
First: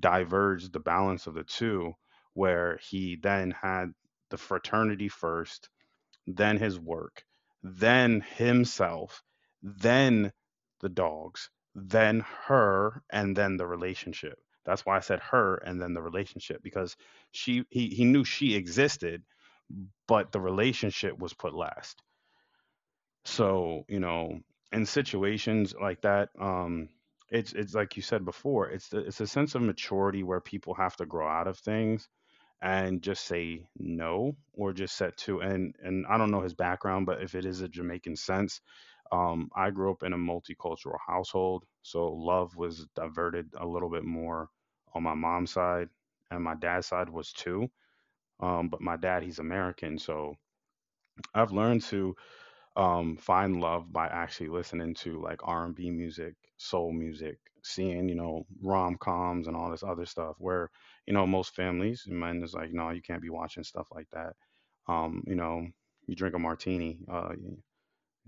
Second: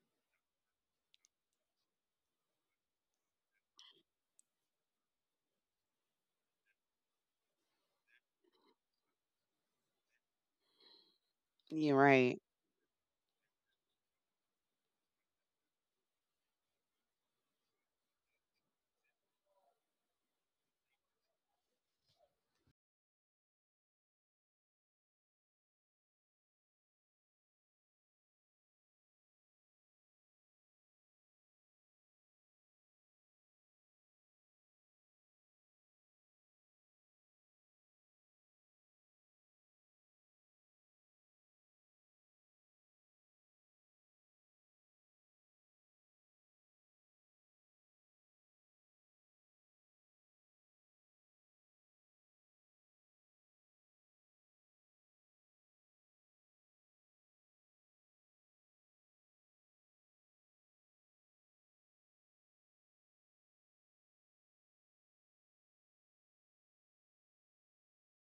[SPEAKER 1] diverged the balance of the two, where he then had the fraternity first, then his work, then himself, then the dogs,
[SPEAKER 2] You're
[SPEAKER 1] then
[SPEAKER 2] right.
[SPEAKER 1] her, and then the relationship. That's why I said her and then the relationship because she he, he knew she existed, but the relationship was put last. So, you know, in situations like that, um, it's it's like you said before, it's the, it's a sense of maturity where people have to grow out of things and just say no or just set to, and and I don't know his background, but if it is a Jamaican sense, um, I grew up in a multicultural household, so love was diverted a little bit more on my mom's side, and my dad's side was too. Um, but my dad, he's American, so I've learned to um, find love by actually listening to like R and B music, soul music, seeing you know rom coms and all this other stuff. Where you know most families and men is like, no, you can't be watching stuff like that. Um, you know, you drink a martini. Uh,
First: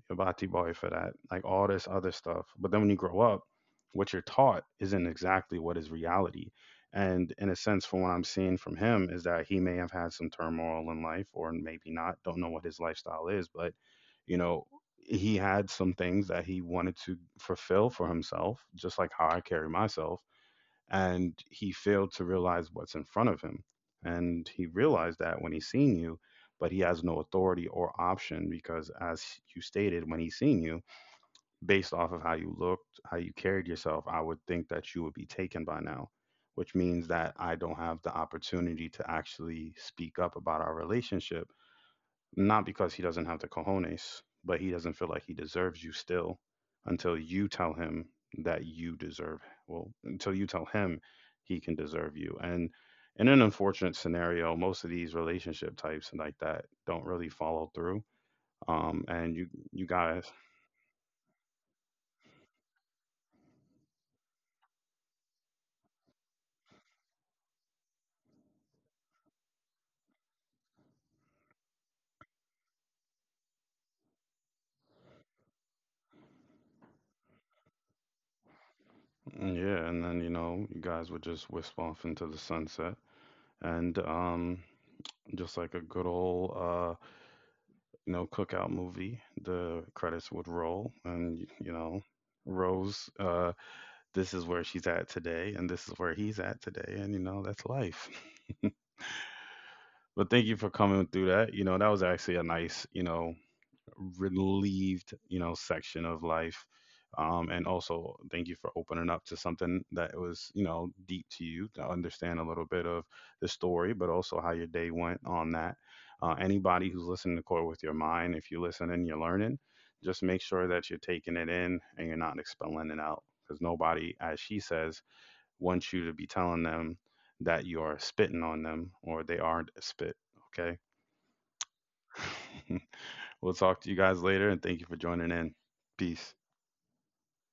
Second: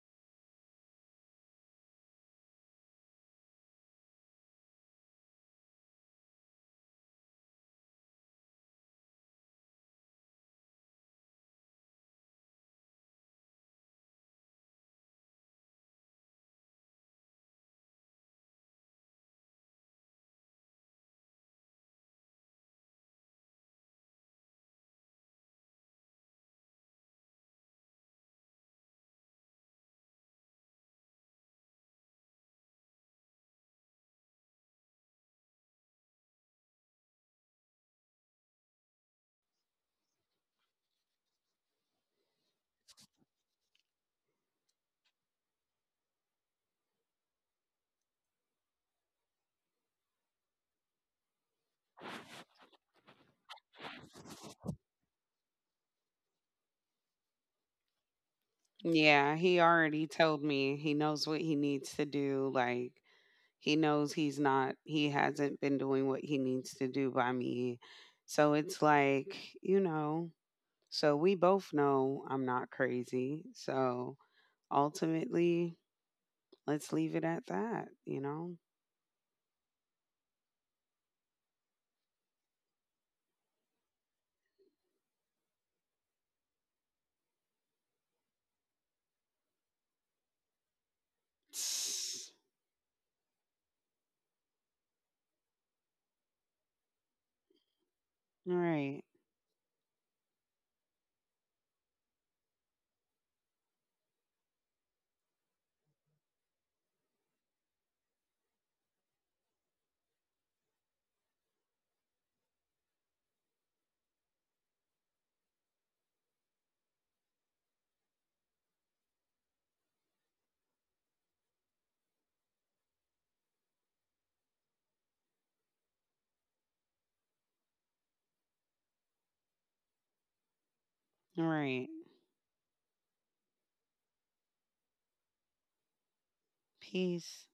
[SPEAKER 1] Bati Boy for that, like all this other stuff. But then when you grow up, what you're taught isn't exactly what is reality. And in a sense, from what I'm seeing from him, is that he may have had some turmoil in life or maybe not. Don't know what his lifestyle is, but you know, he had some things that he wanted to fulfill for himself, just like how I carry myself, and he failed to realize what's in front of him. And he realized that when he seen you, but he has no authority or option because, as you stated, when he seen you, based off of how you looked, how you carried yourself, I would think that you would be taken by now, which means that I don't have the opportunity to actually speak up about our relationship, not because he doesn't have the cojones, but he doesn't feel like he deserves you still until you tell him that you deserve, well, until you tell him he can deserve you. And in an unfortunate scenario, most of these relationship types like that don't really follow through. Um, and
[SPEAKER 2] Yeah,
[SPEAKER 1] you,
[SPEAKER 2] he
[SPEAKER 1] you
[SPEAKER 2] already
[SPEAKER 1] guys,
[SPEAKER 2] told me he knows what he needs to do. Like he knows he's not he hasn't been doing what he needs to do by me. So it's like, you know, so we both know I'm not crazy. So ultimately, let's leave it at that, you know?
[SPEAKER 1] mm, yeah, and then you know, you guys would just whisk off into the sunset, and um, just like a good old uh you know, cookout movie. The credits would roll, and y- you know, Rose, uh, this is where she's at today, and this is where he's at today, and you know, that's life.
[SPEAKER 2] All right.
[SPEAKER 1] But thank you for coming through that. You know, that was actually a nice, you know, relieved, you know, section of life. Um, and also, thank you for opening up to something that was, you know, deep to you, to understand a little bit of the story, but also how your day went on that. Uh, anybody who's listening to Court with Your Mind, if you're listening, you're learning. Just make sure that you're taking it in and you're not expelling it out because nobody, as she says, wants you to be telling them that you are spitting on them or they aren't a spit. Okay.
[SPEAKER 2] All right.
[SPEAKER 1] We'll talk to you guys later and thank you for joining in. Peace.
[SPEAKER 2] Peace.